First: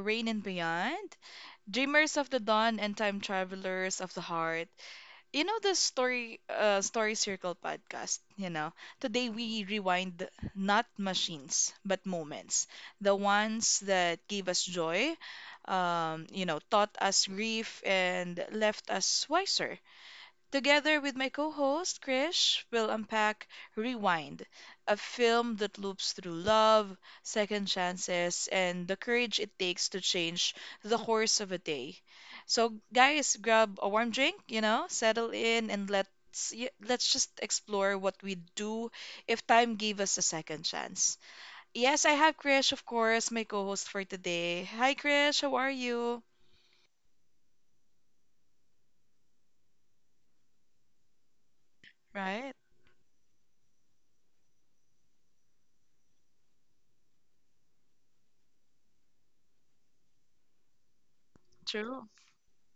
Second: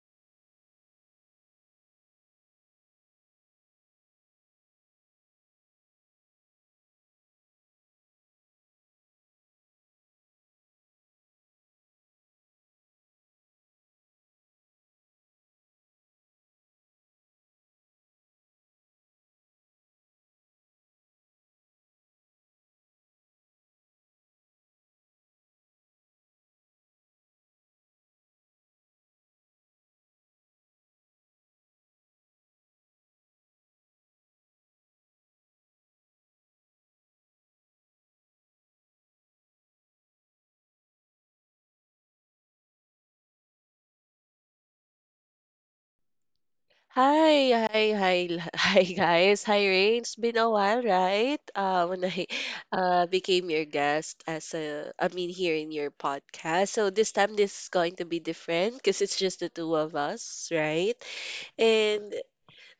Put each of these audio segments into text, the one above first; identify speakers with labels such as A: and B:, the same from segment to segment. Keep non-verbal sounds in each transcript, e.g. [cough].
A: Rain and Beyond. Dreamers of the dawn and time travelers of the heart. You know the story circle podcast. Today we rewind not machines, but moments. The ones that gave us joy, taught us grief and left us wiser. Together with my co host, Krish, we'll unpack Rewind, a film that loops through love, second chances, and the courage it takes to change the course of a day. So, guys, grab a warm drink, settle in, and let's just explore what we would do if time gave us a second chance. Yes, I have Krish, of course, my co host for today. Hi, Krish, how are you?
B: Hi, [laughs] hi guys. Hi Rain. It's been a while, right? When I
A: Right?
B: [laughs] became your guest as I mean here in your podcast. So this time this is going to be different because it's just the two of us, right?
A: True.
B: And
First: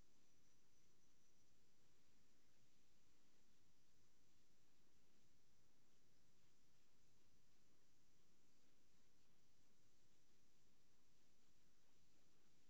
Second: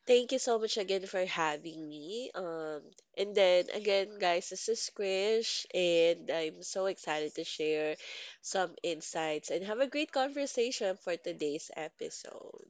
B: thank you so much again for having me. And then again, guys, this is Krish, and I'm so excited to share some insights and have a great conversation for today's episode.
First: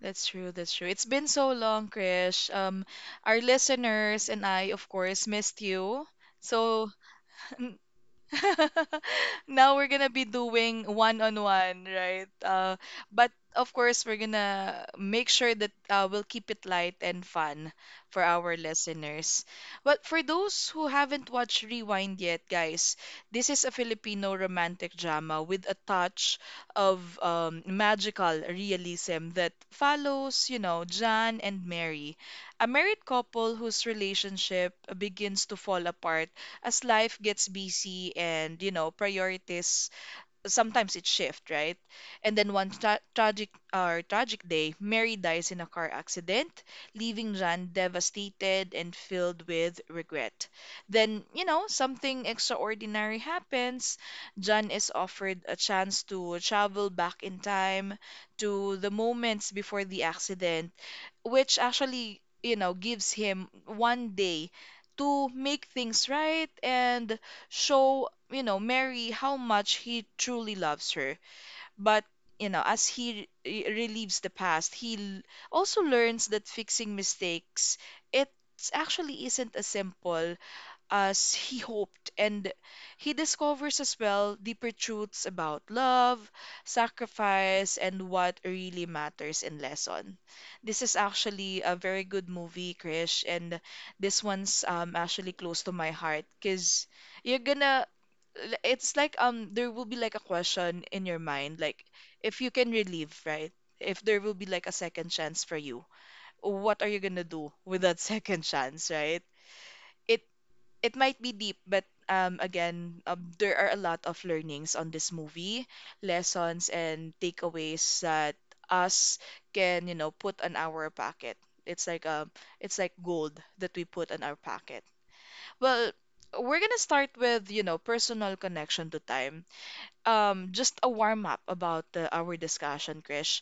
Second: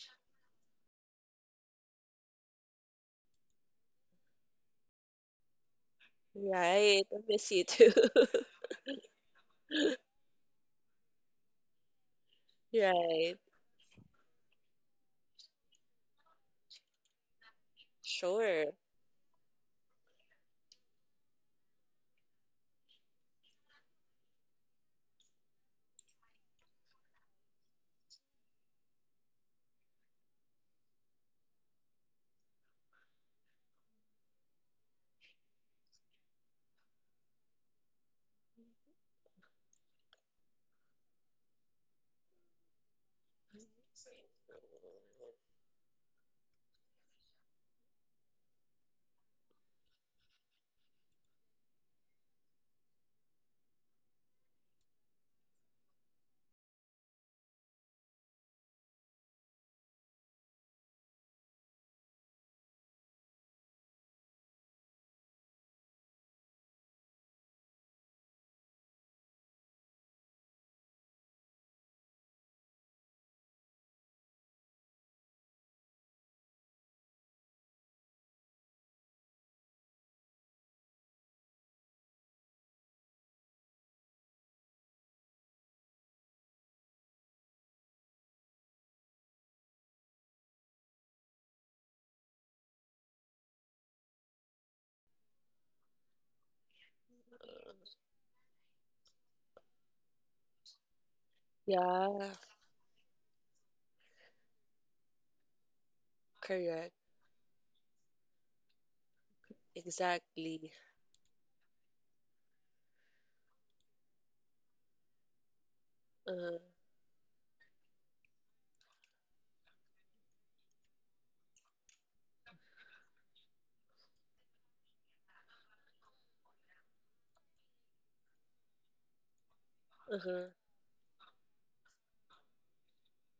A: That's true, that's true. It's been so long, Krish. Our listeners and I, of course, missed you. So.
B: Right. I miss you
A: [laughs]
B: too. [laughs]
A: [laughs] Now we're gonna be doing one-on-one, right? But
B: Right.
A: of course, we're gonna make sure that we'll keep it light and fun for our
B: Sure.
A: listeners. But for those who haven't watched Rewind yet, guys, this is a Filipino romantic drama with a touch of magical realism that follows, John and Mary, a married couple whose relationship begins to fall apart as life gets busy, and priorities sometimes it shift, right? And then one tragic day, Mary dies in a car accident, leaving Jan devastated and filled with regret. Then something extraordinary happens. Jan is offered a chance to travel back in time to the moments before the accident, which actually, gives him one day to make things right and show, Mary how much he truly loves her. But, as he relieves the past, he also learns that fixing mistakes, it actually isn't as simple as he hoped. And he discovers as well deeper truths about love, sacrifice, and what really matters in lesson. This is actually a very good movie, Krish, and this one's actually close to my heart because you're gonna it's like there will be like a question in your mind, like,
B: Yeah,
A: if you can relive, right? If there will be like a second chance for you, what are
B: correct.
A: you gonna do with that [laughs] second chance, right? it
B: Exactly.
A: it might be deep, but again, there are a lot of learnings on this movie,
B: Uh,
A: lessons and takeaways that us can, put on our pocket. It's like um, it's like gold that we put on our pocket. Well, we're gonna start with, personal connection to time.
B: uh-huh.
A: Just a warm up about our discussion, Krish.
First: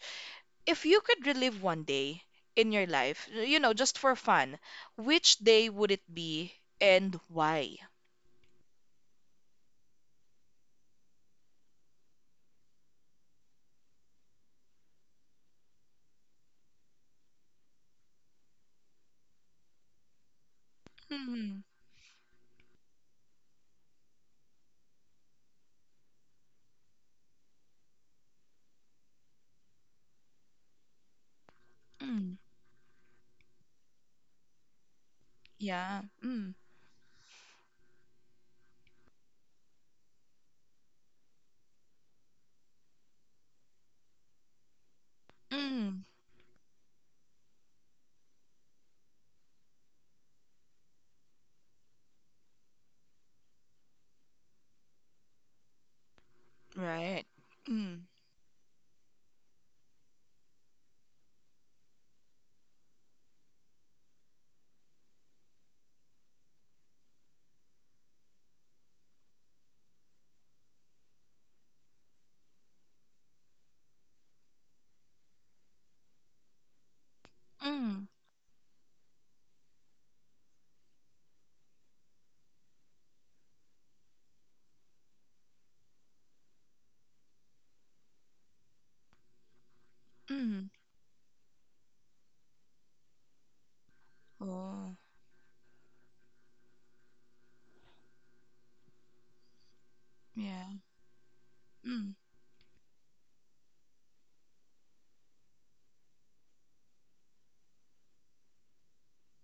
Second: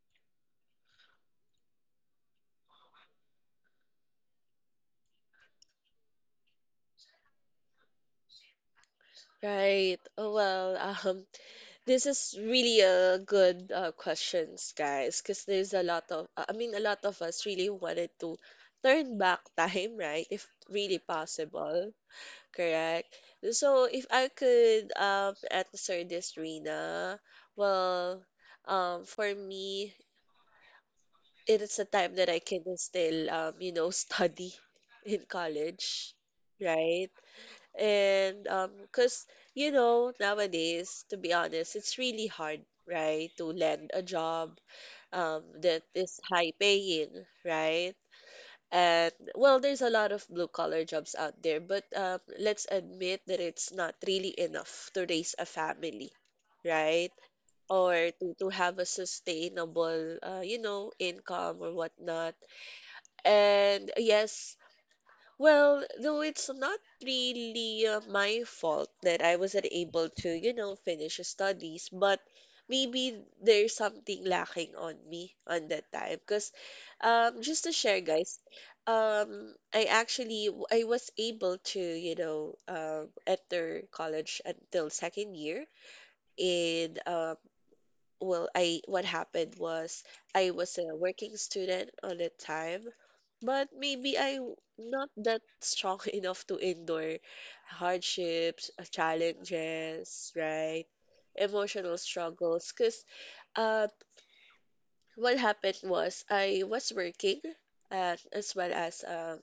A: If you could relive one day in your life, just for fun, which day would it be and why?
B: Right. Oh, this is really a good questions, guys, because there's a lot of, I mean, a lot of us really wanted to turn back time, right? If really
A: Mm,
B: possible. Correct. So if I could answer this, Rina, well, for me, it is a time that
A: mm,
B: I can still you know, [laughs] study in
A: yeah.
B: college,
A: Mm,
B: right? And cause you know, nowadays, to be honest, it's really hard, right, to land a job that
A: mm,
B: is high paying, right? And well, there's a lot of blue collar jobs out there, but let's admit that it's not really enough to raise a family, right?
A: right. Mm,
B: Or to have a sustainable, you know, income or whatnot. And yes, well, though it's not really my fault that I wasn't able to, you know, finish studies, but maybe there's something lacking on me on that time. Because just to share,
A: mm,
B: guys, I actually I was able to, you know, enter college until second year in well I what happened was I
A: mm.
B: was a working student on the time but maybe i
A: Oh,
B: not that strong [laughs] enough to endure hardships challenges
A: yeah.
B: right emotional
A: Mm,
B: struggles because uh, what happened was I was working and as well as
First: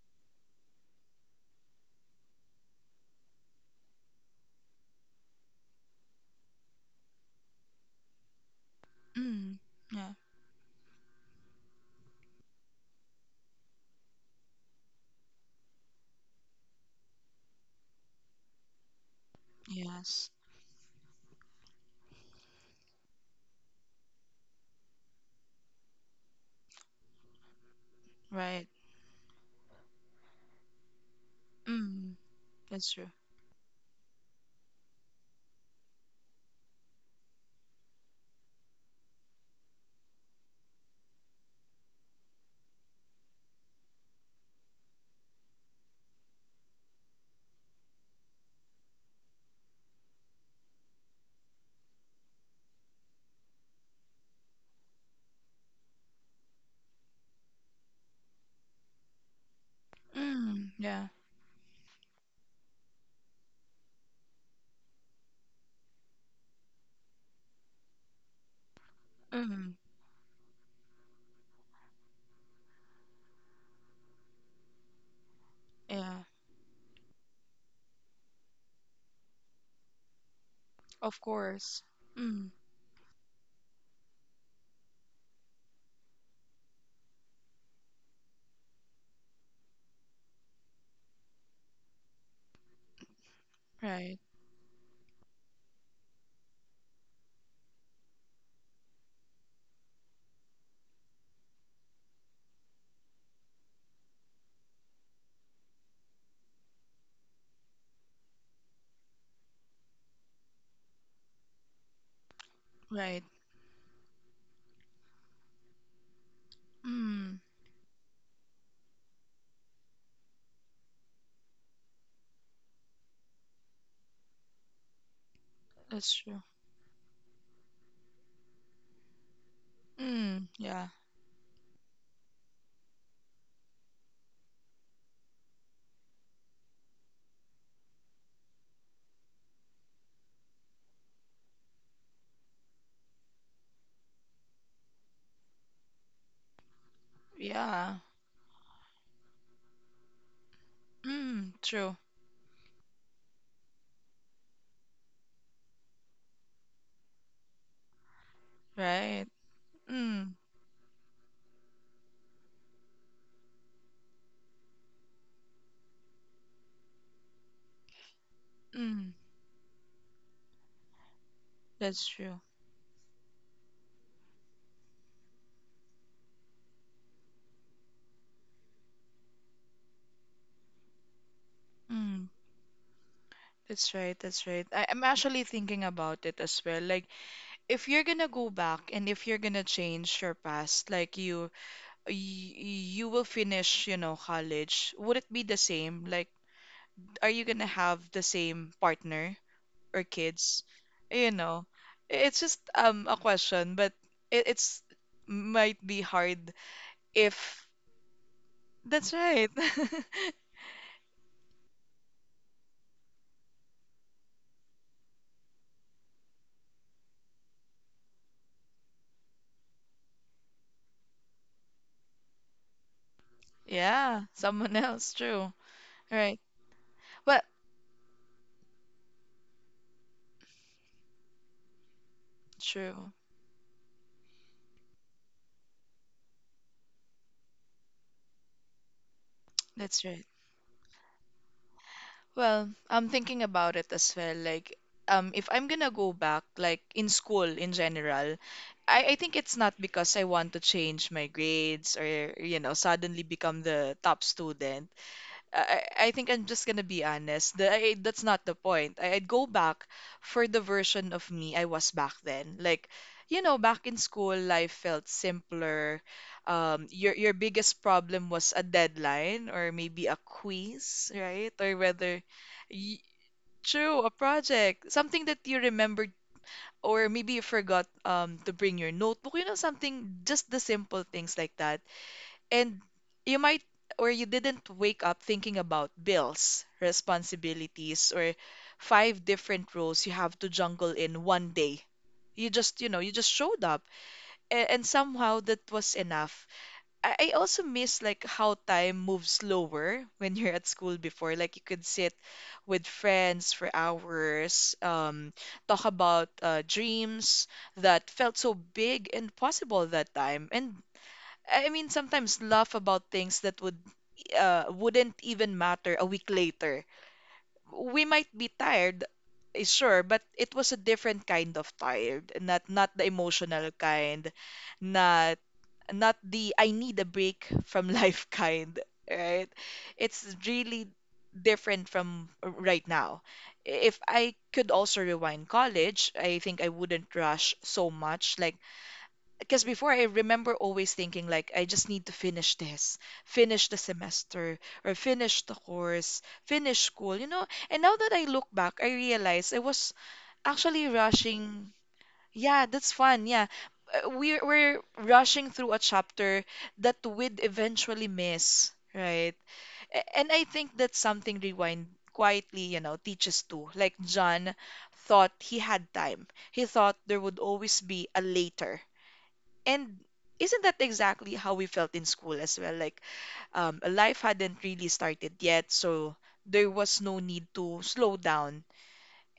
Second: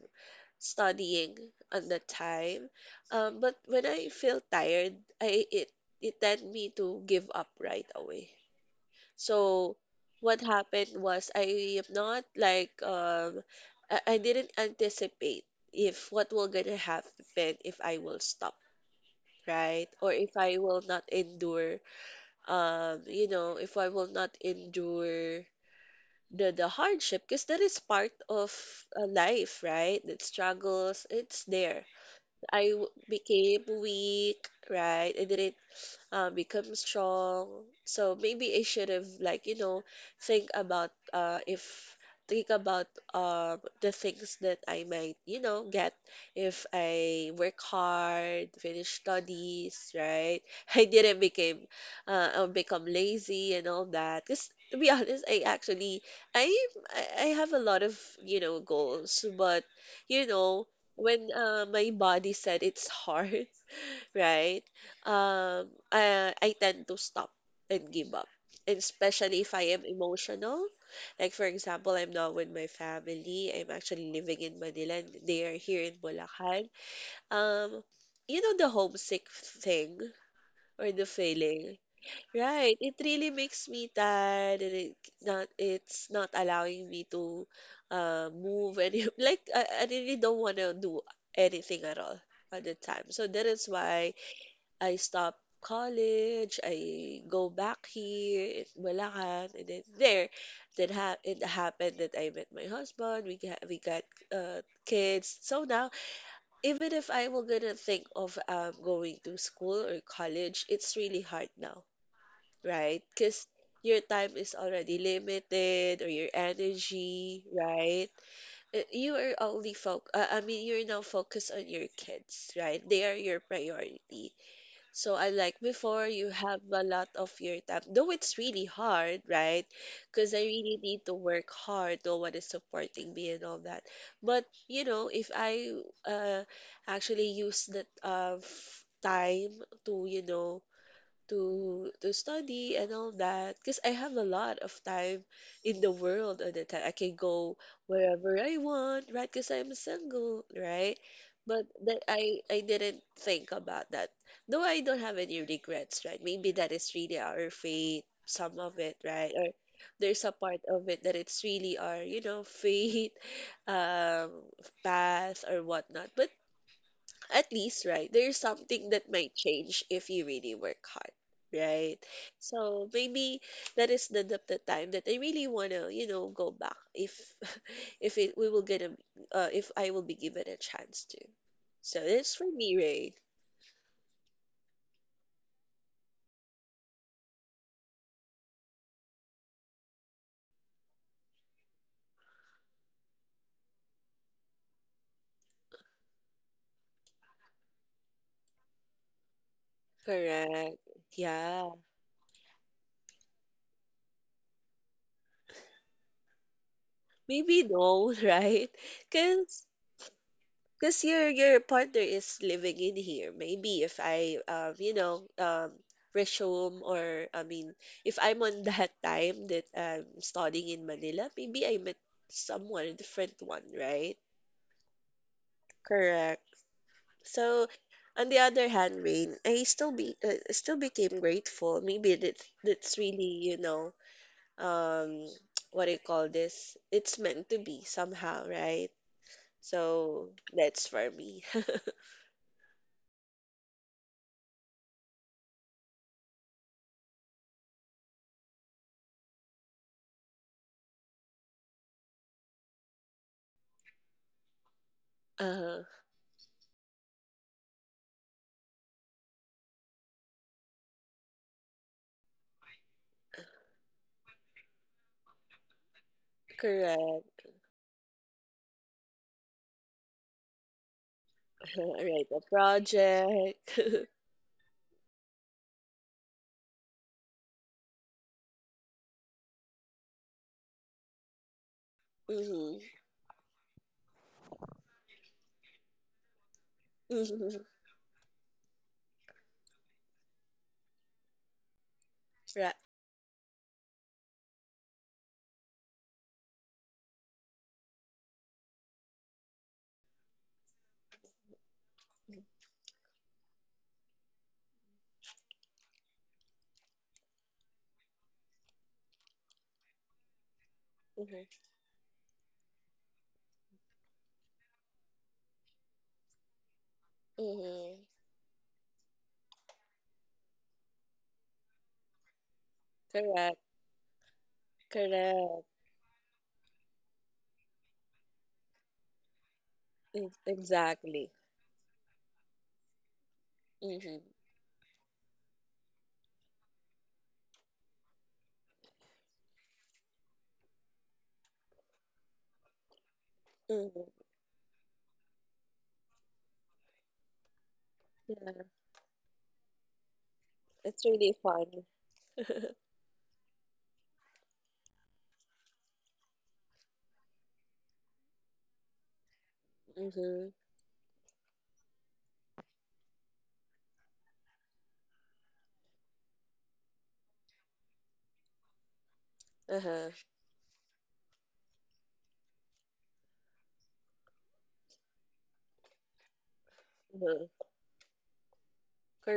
B: studying on the time but when I feel tired I it it tend me to give up right away
A: mm,
B: so
A: yeah.
B: what happened was I am not like I didn't anticipate if what will gonna happen if I will stop, right? Or
A: Yes,
B: if I will not endure you know, if I will not endure the hardship because that is part of
A: right.
B: life, right? The struggles, it's there.
A: Mm,
B: I
A: that's true.
B: became weak, right? I didn't become strong. So maybe I should have like you know think about if think about uh the things that I might you know get if I work hard, finish studies, right? [laughs] I didn't become or become lazy and all that. Cause to be honest, I actually I I have a lot of you know goals, but you know
A: Mm, yeah.
B: when my body said it's [laughs] hard right? I tend to stop and give up, and especially if I
A: Mm,
B: am emotional. Like, for example, I'm not with my family. I'm actually living in Manila, and they are here in
A: yeah.
B: Bulacan. Um, you know, the homesick thing or the
A: Of
B: feeling,
A: course. Mm,
B: right? It really makes me tired, and it's not allowing me to move. And [laughs] like, I really don't want to do anything at all at the time. So that is why
A: right.
B: I stop college. I go back here in Bulacan, and then there, then ha it happened that I met my husband. We got kids. So now, even if I were gonna think of going to school or college, it's really hard now, right?
A: Right.
B: Because your time is already limited or your
A: Mm,
B: energy, right? You are only foc I mean, you're now focused on your kids, right? They are your priority. So I like before
A: that's
B: you
A: true.
B: have a lot of your time, though it's really hard, right? Because I
A: Mm,
B: really
A: yeah.
B: need to work hard. No one is supporting me and all that. But you know, if I uh actually use that time to you know to study and all that because I have a lot of time in the world at the time. I can go
A: Yeah.
B: wherever I want, right? Because I'm single, right?
A: Mm,
B: But
A: true.
B: that I didn't think about that. Though I don't have any regrets, right? Maybe that is really our fate, some of it,
A: Right.
B: right? Or there's
A: Mm,
B: a part of it that it's really our, you know, fate, [laughs] um, path or whatnot. But at least, right, there's something that
A: mm,
B: might change if you really work hard, right?
A: that's true.
B: So maybe that is the time that I really wanna, you know, go back if [laughs] if it we will get a if I will be given a chance to. So
A: Mm.
B: that's for me, Ray.
A: That's right, that's right. I'm actually thinking about it as well. Like, if you're gonna go back and if you're gonna change your past, like you will finish, college, would it be the same? Like, are you gonna have the same partner or kids?
B: Correct.
A: You know,
B: Yeah.
A: it's just a question, but it's might be hard
B: Maybe
A: if.
B: no, [laughs] right?
A: That's right.
B: Because
A: [laughs]
B: Because your partner is living in here. Maybe if I you know resume or I mean if I'm on [laughs] that time that I'm studying in Manila, maybe I met someone, a different one, right?
A: Yeah, someone else, true.
B: Correct.
A: Right. Well,
B: So on the other hand, Rain, I still be still became grateful. Maybe that's
A: true.
B: really you know um [tsk] what do you call this? It's meant to be somehow, right?
A: That's right.
B: So that's for me. [laughs]
A: Well, I'm thinking about it as well. Like, if I'm gonna go back, like in school in general, I think it's not because I want to change my grades or, suddenly become the top student.
B: Uh,
A: I think I'm just gonna be honest. That's not the point. I'd go back for the version of me I was back then. Like, back in school, life felt simpler. Your
B: correct.
A: biggest problem was a deadline or maybe a quiz, right? Or whether,
B: Right, the
A: y
B: project.
A: true, a project, something that you remembered or maybe you forgot to bring your notebook. You know, something just the simple things like that,
B: [laughs] hmm
A: and you might or you didn't wake up thinking about bills,
B: hmm
A: responsibilities, or five different roles you have to jungle in one day. You
B: Right.
A: just, you know, you just showed up, and somehow that was enough. I also miss like how time moves slower [laughs] when you're at school before. Like you could sit with friends for hours, talk about dreams that felt so big and possible that time. And
B: hmm
A: I mean, sometimes laugh about things that wouldn't even matter a week later.
B: hmm
A: We might be tired, sure, but it was a different kind of tired, not the
B: Correct.
A: emotional kind, not
B: Correct.
A: not the I need a break from life [laughs] kind, right? It's really
B: Exactly.
A: different from right now.
B: hmm
A: If I could also rewind college, I think I wouldn't rush so much, like, because before I remember always thinking like I just need to finish this, finish the
B: hmm
A: semester, or finish the course, finish school. And now that I look
B: Yeah,
A: back, I realize I was actually
B: it's really fun.
A: rushing. Yeah, that's fun. Yeah. We're rushing through a chapter that we'd eventually miss, right? And I
B: Hmm
A: think that's something Rewind quietly, teaches too. Like John thought he had time. He thought there would always be a later, and
B: Uh-huh.
A: isn't that exactly how we felt in school as well? Like, life hadn't really started yet, so there was no need
B: Uh-huh.
A: to slow down.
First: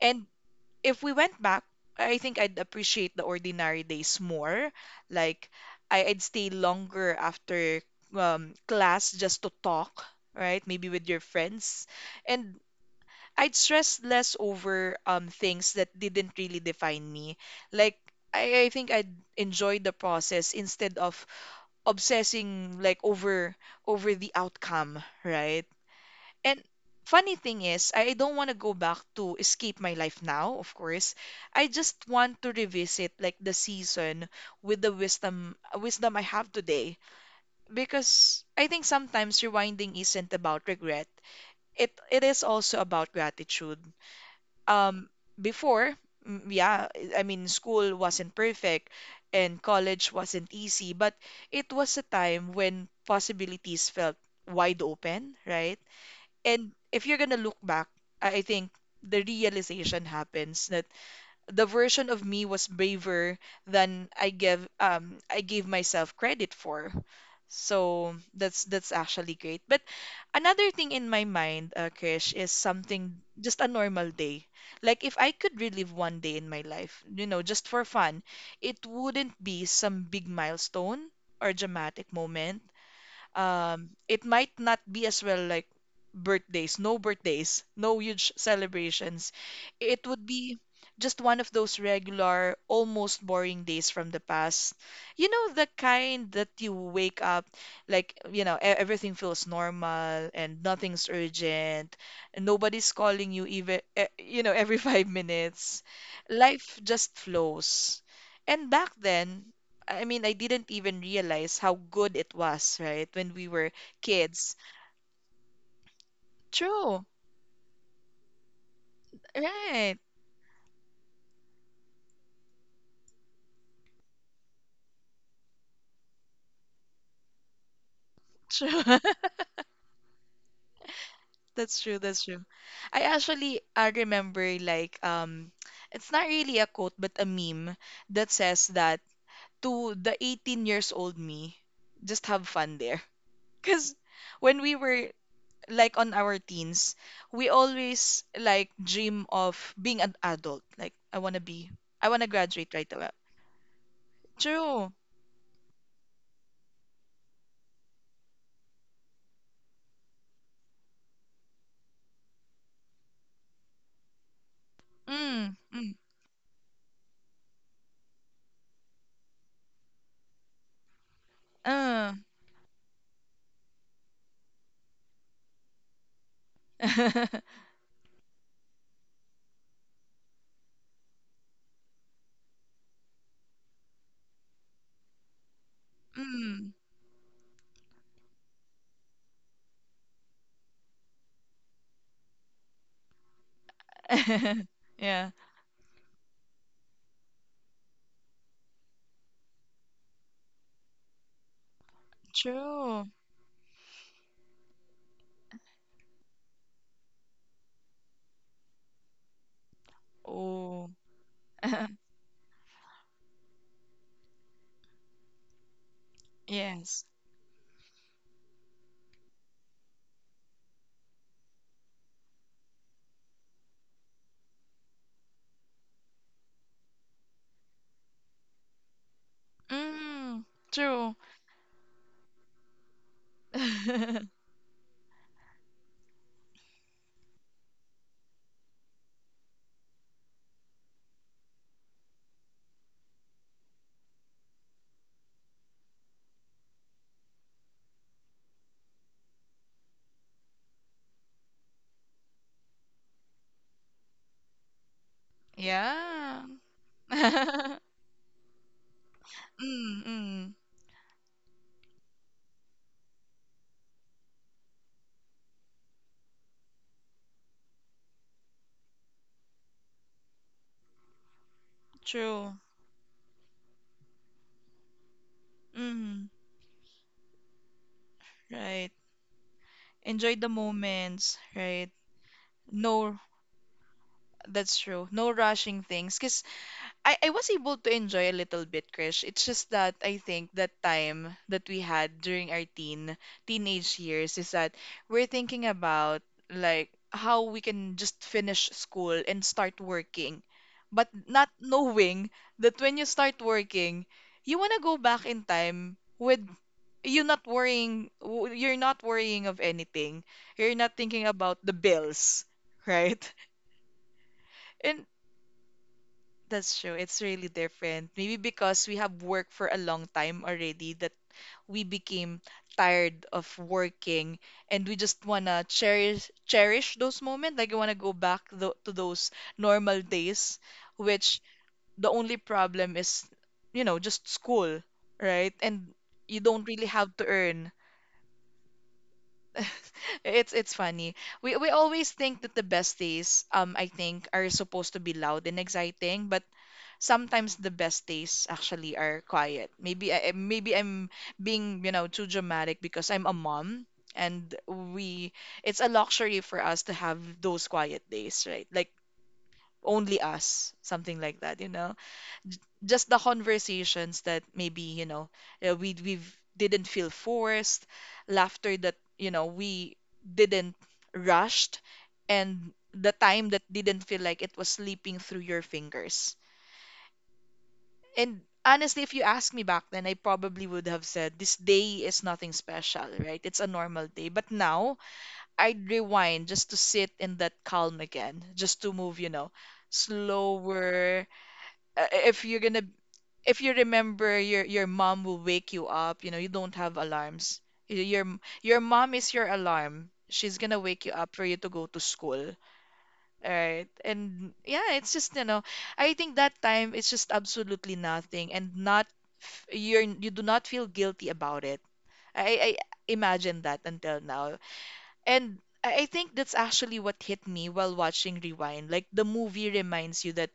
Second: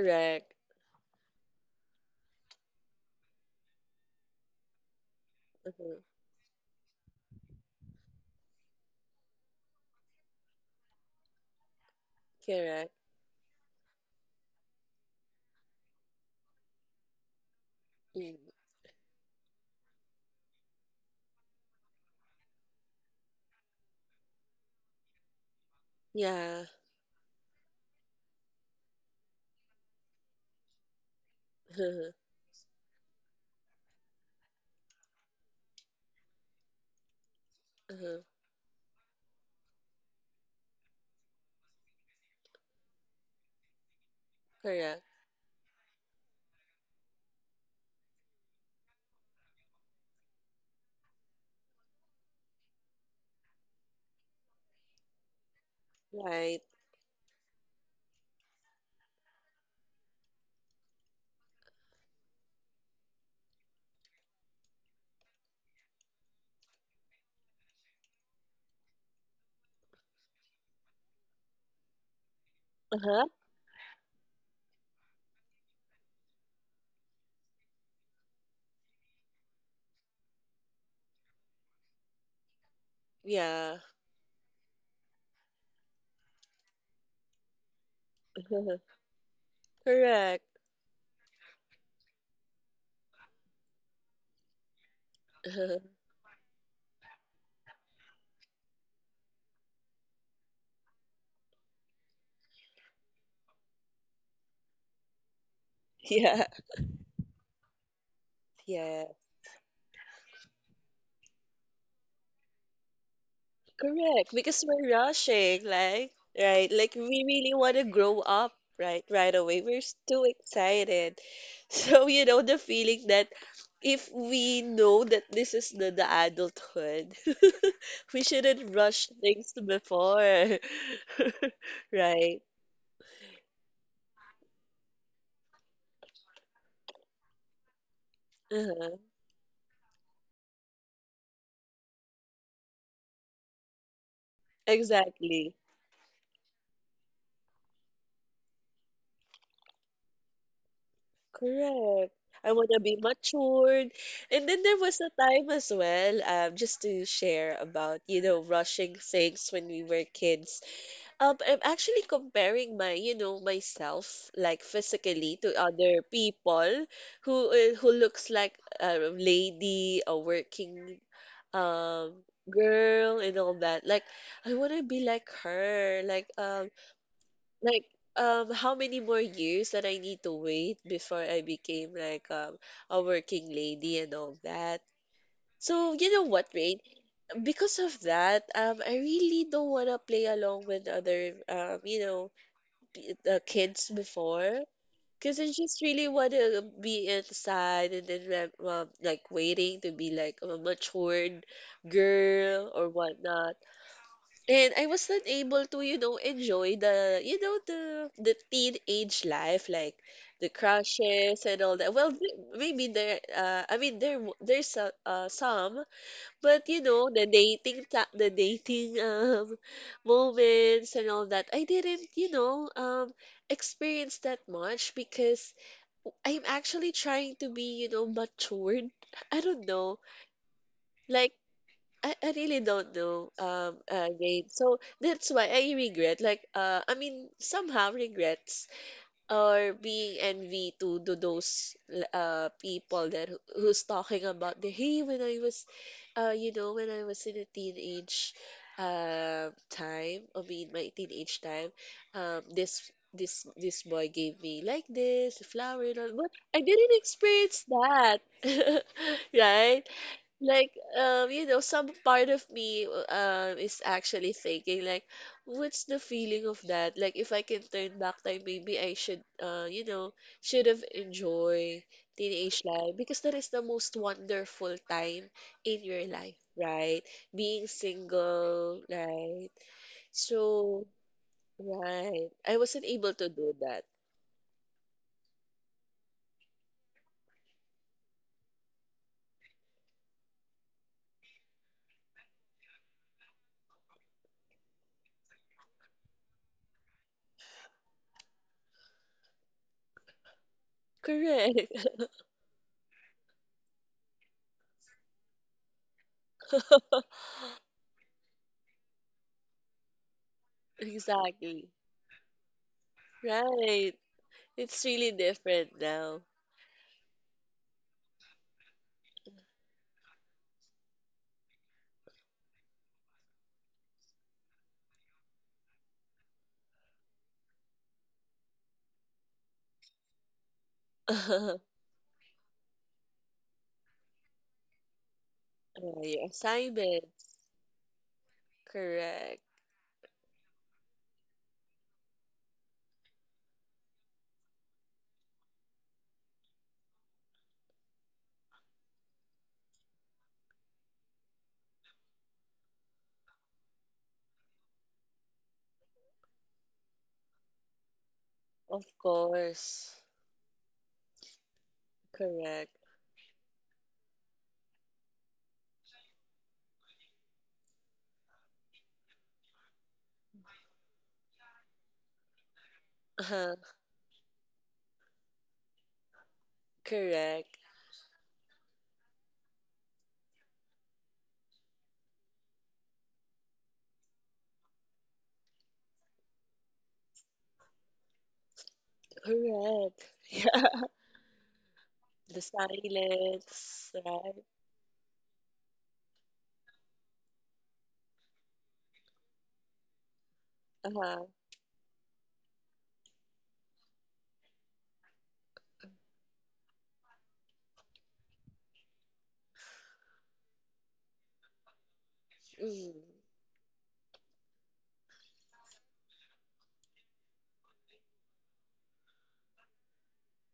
A: And if we went back, I think I'd appreciate the ordinary days more. Like,
B: Uh huh.
A: I'd stay longer after class just to talk, right? Maybe with your friends. And
B: Correct.
A: I'd stress less over things that didn't really define me. Like,
B: Mm
A: I think I'd enjoy the process instead of obsessing like over the outcome, right? And
B: Yeah.
A: funny thing is, I don't want to go back to escape my life now, of course. I just
B: Uh-huh.
A: want to revisit like the season with the wisdom I have today,
B: Uh-huh.
A: because I think sometimes rewinding isn't about regret. It is also about gratitude,
B: Correct.
A: um before. Mm, yeah, I mean, school wasn't perfect and college wasn't easy, but it was a time when possibilities felt wide open, right?
B: Right.
A: And if you're gonna look back, I think the realization happens that the version of me was braver than I gave myself credit for. So that's actually great. But another thing in my mind, Krish, is something
B: Uh-huh.
A: just a normal day. Like if I could relive one day in my life, just for fun, it wouldn't be some big milestone or dramatic moment.
B: Yeah.
A: It might not be as well like birthdays, no huge
B: [laughs]
A: celebrations. It would
B: Correct.
A: be just one of those regular, almost boring days from the past. You know, the
B: [laughs]
A: kind that you wake up, like, everything feels normal and nothing's urgent. And nobody's calling you even, every [laughs] 5 minutes.
B: Yeah.
A: Life just flows. And back
B: Yeah.
A: then, I mean, I didn't even realize how good it was, right? When we were
B: Correct,
A: kids.
B: because we're rushing, like, right? Like,
A: True.
B: we really want to grow up, right? Right away.
A: Right.
B: Too excited. [laughs] So, you know, the feeling that if we know that this is the adulthood, [laughs] we shouldn't
A: True.
B: rush
A: [laughs]
B: things before, [laughs]
A: That's true. That's
B: right?
A: true. I remember like it's not really a quote but a meme that says
B: Uh-huh.
A: that to the 18 years old me, just have fun there. [laughs] Cuz when we were
B: Exactly.
A: like on our teens, we always like dream of being an adult. Like I
B: Correct.
A: want to
B: I want
A: graduate
B: to
A: right
B: be
A: away.
B: matured. And then there
A: True.
B: was a time as well, just to share about, you know, rushing things when we were kids. I'm actually comparing my, you know, myself, like physically
A: Mm,
B: to
A: mm,
B: other people who looks like a lady, a working
A: uh.
B: um girl and all that. Like I want to be like her, like a
A: [laughs]
B: like, how many more years that I need to wait before I became like a working lady and all that. So you know what,
A: Mm.
B: Rain? Because of that, I really don't wanna play along with other, you know, kids before.
A: [laughs] Yeah.
B: Cause I just really wanna be inside and then like waiting to be like a matured girl or
A: True.
B: whatnot. And I was not able to, you know, enjoy the, you know, the teenage life, like the
A: Oh.
B: crushes and all that.
A: [laughs]
B: Well, maybe I mean, there's some, but you
A: Yes.
B: know, the dating [laughs] moments and all that. I didn't, you know, experience that much because I'm actually trying to be, you know, matured. [laughs] I don't know,
A: Mm, true.
B: like I really don't know,
A: [laughs]
B: Jane. So that's why I regret. Like, I mean, somehow regrets or being envy to those people that who's talking about the hey when I was, you know, when I was in a teenage, time. I mean, my teenage time, um, this boy gave me like this a flower and all, but
A: Yeah.
B: I didn't experience
A: [laughs]
B: that, [laughs] right?
A: Mm, mm,
B: Like, you know, some part of me is actually thinking like, what's the feeling of that? Like, if I can turn back time, maybe I should, you know, should have enjoyed
A: true.
B: teenage life because that is the most wonderful time in your
A: Mm,
B: life, right? Being single,
A: right.
B: right?
A: Enjoy the
B: So,
A: moments, right?
B: right, I wasn't able
A: No,
B: to do that.
A: that's true. No rushing things. Because I was able to enjoy a little bit, Krish. It's just that I think that time that we had during our teenage years is that we're thinking about like how we can just finish school and start working, but not
B: Correct.
A: knowing that when you start working, you wanna go back in time with you
B: [laughs]
A: not worrying, you're not worrying of anything. You're not thinking about
B: Exactly.
A: the bills, right? [laughs]
B: Right. It's
A: And
B: really different now.
A: that's true. It's really different. Maybe because we have worked for a long time already that we became tired of working, and we just wanna cherish those moments. Like we wanna go back tho to those normal days, which
B: [laughs]
A: the only problem is, just school, right? And
B: Oh, your
A: you don't really
B: assignment.
A: have to earn.
B: Correct.
A: [laughs] It's funny. We always think that the best days, I think, are supposed to be loud and exciting, but sometimes the best days actually are quiet. Maybe I'm being, too dramatic because I'm a mom, and we it's a luxury for us to have those quiet days, right?
B: Of
A: Like
B: course.
A: only us, something like that, you know.
B: Correct.
A: Just the conversations that maybe, you know, we didn't feel forced, laughter that, we didn't rushed, and the time
B: Uh-huh.
A: that didn't feel like it was slipping through your fingers.
B: Correct.
A: And honestly, if you asked me back then, I probably would have said this day is nothing special, right? It's a normal day. But now I'd rewind just to sit in that calm again, just to move,
B: Correct. [laughs] Yeah.
A: slower. Uh,
B: The
A: If you're gonna, if you
B: silence, right?
A: remember, your mom will wake you up. You know, you don't have alarms. Y- Your your mom is your alarm. She's gonna wake you
B: Uh-huh.
A: up for you to go to school. Right. And yeah, it's just, I think that time it's just absolutely nothing, and not f- you're you do not feel guilty about it. I
B: Mm.
A: imagine that until now. And I think that's actually what hit me while watching Rewind. Like, the movie reminds you that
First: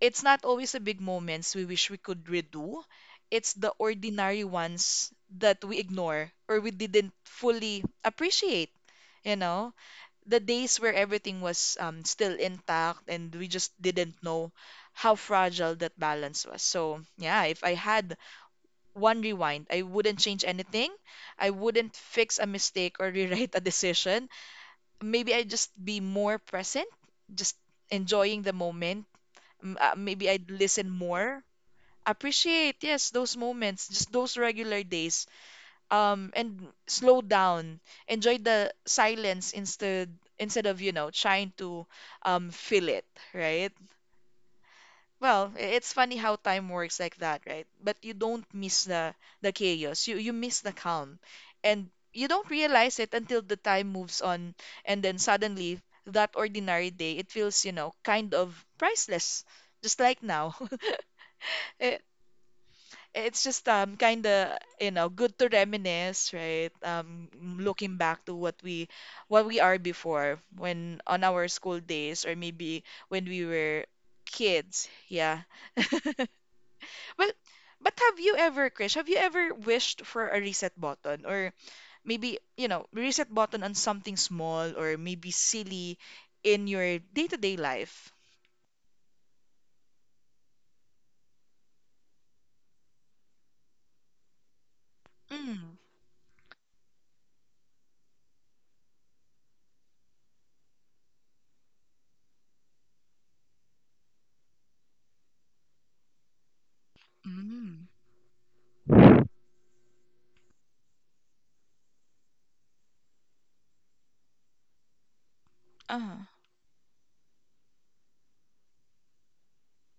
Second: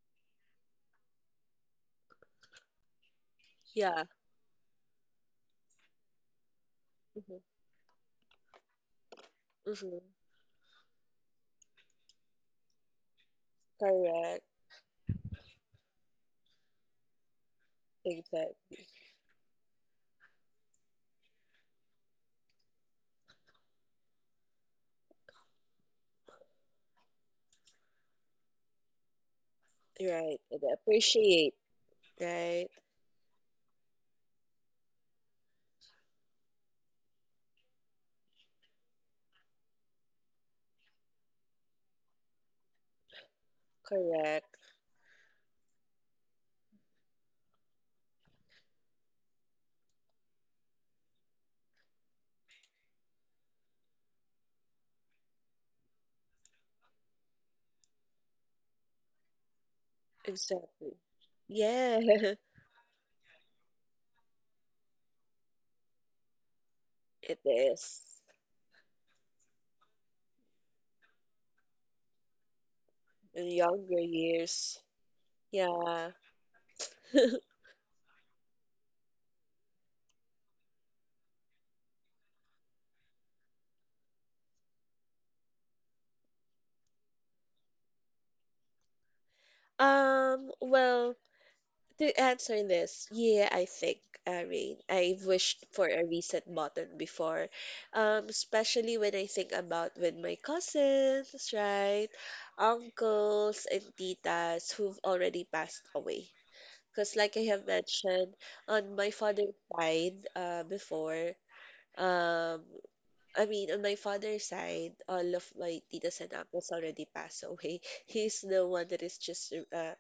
A: it's not always the big moments we wish we could redo. It's the
B: Yeah.
A: ordinary ones that we ignore or we didn't
B: Mm-hmm.
A: fully appreciate, you know?
B: Mm-hmm.
A: The days where everything was still intact and we just didn't
B: Correct.
A: know how fragile that balance was. So, yeah, if I had
B: Exactly.
A: one rewind, I wouldn't change anything. I wouldn't fix a mistake or [laughs] rewrite a decision. Maybe I'd just be more present, just enjoying the moment. Maybe
B: Right.
A: I'd
B: And
A: listen more,
B: appreciate, right?
A: appreciate, yes, those moments, just those regular days, and slow down, enjoy the silence instead, instead of, trying to fill it, right?
B: Correct.
A: It's funny how time works like that, right? But you don't miss the chaos, you miss the calm. And you don't realize it until the time moves on, and then suddenly that ordinary day, it feels, you know, kind of priceless, just like now. [laughs]
B: Exactly.
A: Eh,
B: Yeah, [laughs]
A: it's just kind of, you know, good to reminisce, right?
B: it
A: Looking
B: is.
A: back to what we, what we are before when on our school days, or maybe when we
B: In
A: were
B: younger years.
A: kids, yeah.
B: Yeah.
A: Well,
B: [laughs]
A: but have you ever, Krish, have you ever wished for a reset button, or maybe, you know, reset button on something small or maybe silly in your day-to-day life?
B: Um, well, to answer this, yeah, I think, Rain, I've wished
A: Mm.
B: for a reset button before, especially when I think about with my cousins, right, uncles and titas who've already passed away. Because, like I have
A: Mm.
B: mentioned, on my father's side, before, um, I mean, on my father's side, all of my titas
A: uh
B: and uncles already passed away. [laughs] He's the one that is just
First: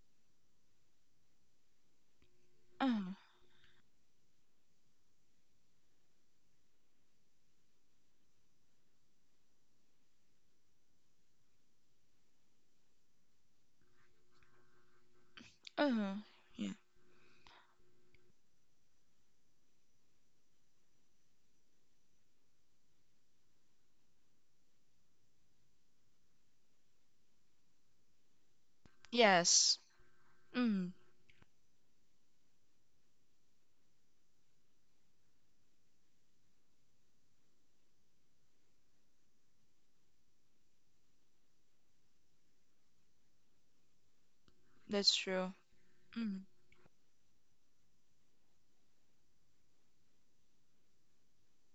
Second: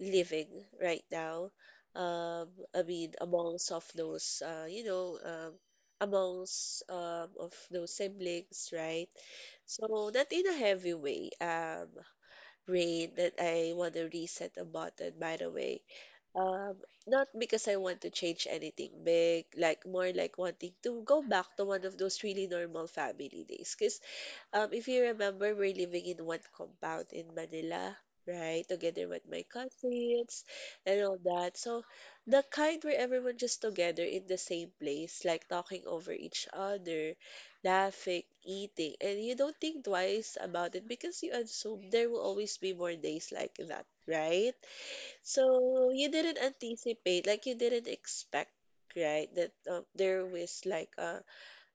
B: living right now. Um, I mean,
A: uh
B: amongst of those, you know, amongst of those siblings, right? So not in a heavy way, Rain, that I want to reset the button, by the way.
A: uh yeah.
B: Um, not because I want to change anything big, like more like wanting to go back to one of those really normal family days. Because if you remember, we're living in one compound in Manila, right? Together with my
A: Yes.
B: cousins
A: Mm.
B: and all that. So the kind where everyone just together in the same place, like talking over each other, laughing, eating, and you don't think twice about it because you assume there will always be more days like that, right?
A: That's true.
B: So you didn't
A: Mm,
B: anticipate, like you didn't expect, right? That there was like a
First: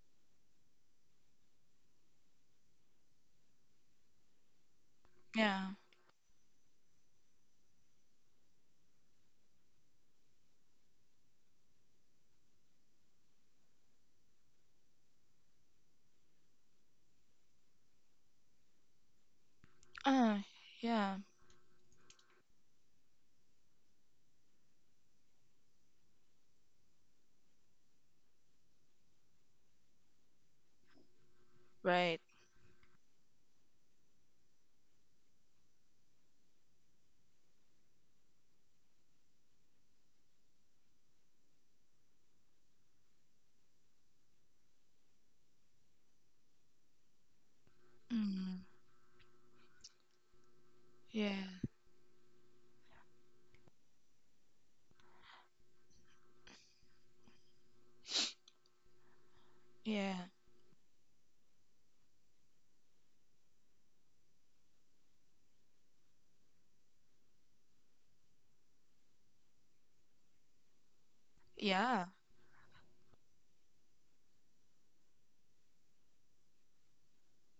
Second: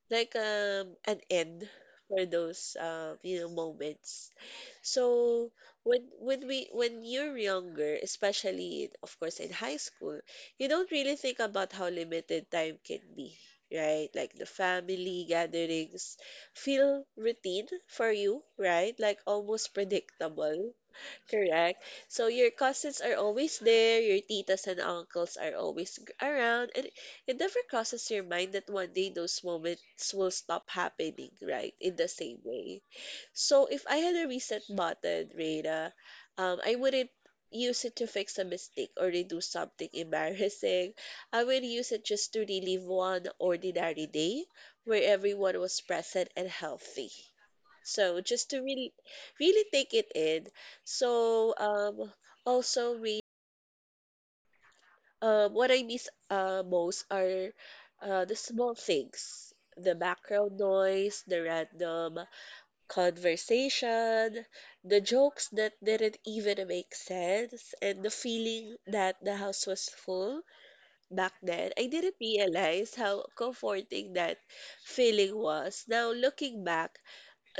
B: like an end for those moments. So
A: yeah.
B: when you're younger, especially of course in high school, you don't really think about how limited time can be, right? Like the family gatherings feel routine for you, right? Like almost
A: Uh,
B: predictable.
A: yeah.
B: Correct. So your cousins are always there, your titas and uncles are always around, and it never crosses your mind that one day those moments will stop happening, right? In the
A: Right.
B: same way. So if I had a reset button, Rada, I wouldn't use it to fix a mistake or redo something embarrassing. [laughs] I would use it just to relive one ordinary day where everyone was present and healthy. So just to
A: Mm,
B: really, really take it in so
A: yeah.
B: also we what I miss most are the small things, the
A: Yeah.
B: background noise, the random conversation, the jokes that didn't even make sense, and the feeling that the house was full back then. I
A: Yeah.
B: didn't realize how comforting that feeling was. Now looking back,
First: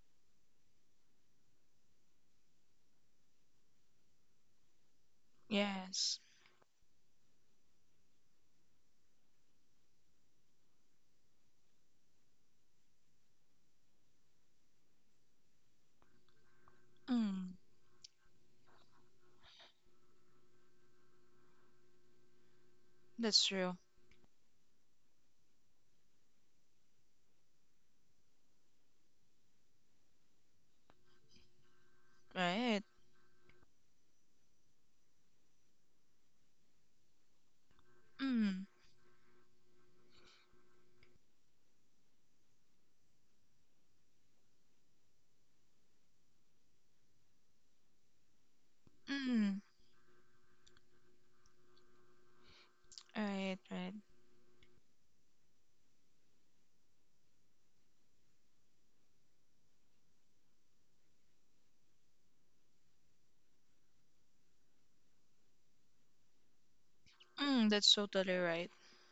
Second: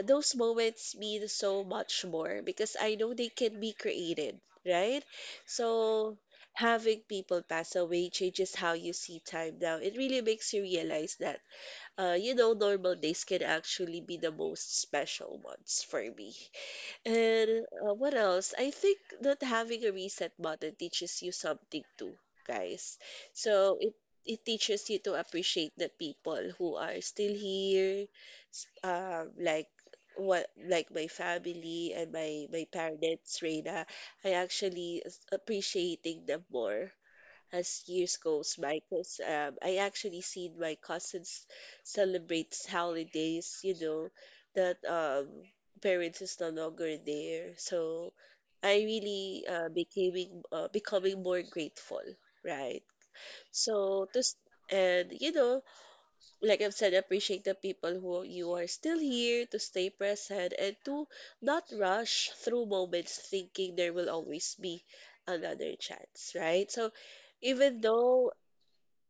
B: those moments mean so much more because I know they can be created, right? So
A: Yes.
B: having people pass away changes how you see time now. It really makes you realize that, normal days can actually be the most special ones for me.
A: Mm,
B: And what else? I think that having a reset button teaches you something too, guys.
A: that's true.
B: So it teaches you to appreciate the people who are still here, like what like my family and my
A: Right.
B: parents, Reina. I actually appreciating them more as years goes
A: Mm.
B: by because I actually seen my cousins celebrate holidays, you know, that parents is no longer there. So I really
A: mm,
B: becoming more grateful, right?
A: right, right.
B: So and you know, like I've said, appreciate the people who you are still here to stay present and to not rush through moments thinking there will always be another chance, right? So
A: Mm,
B: even
A: that's
B: though
A: totally right.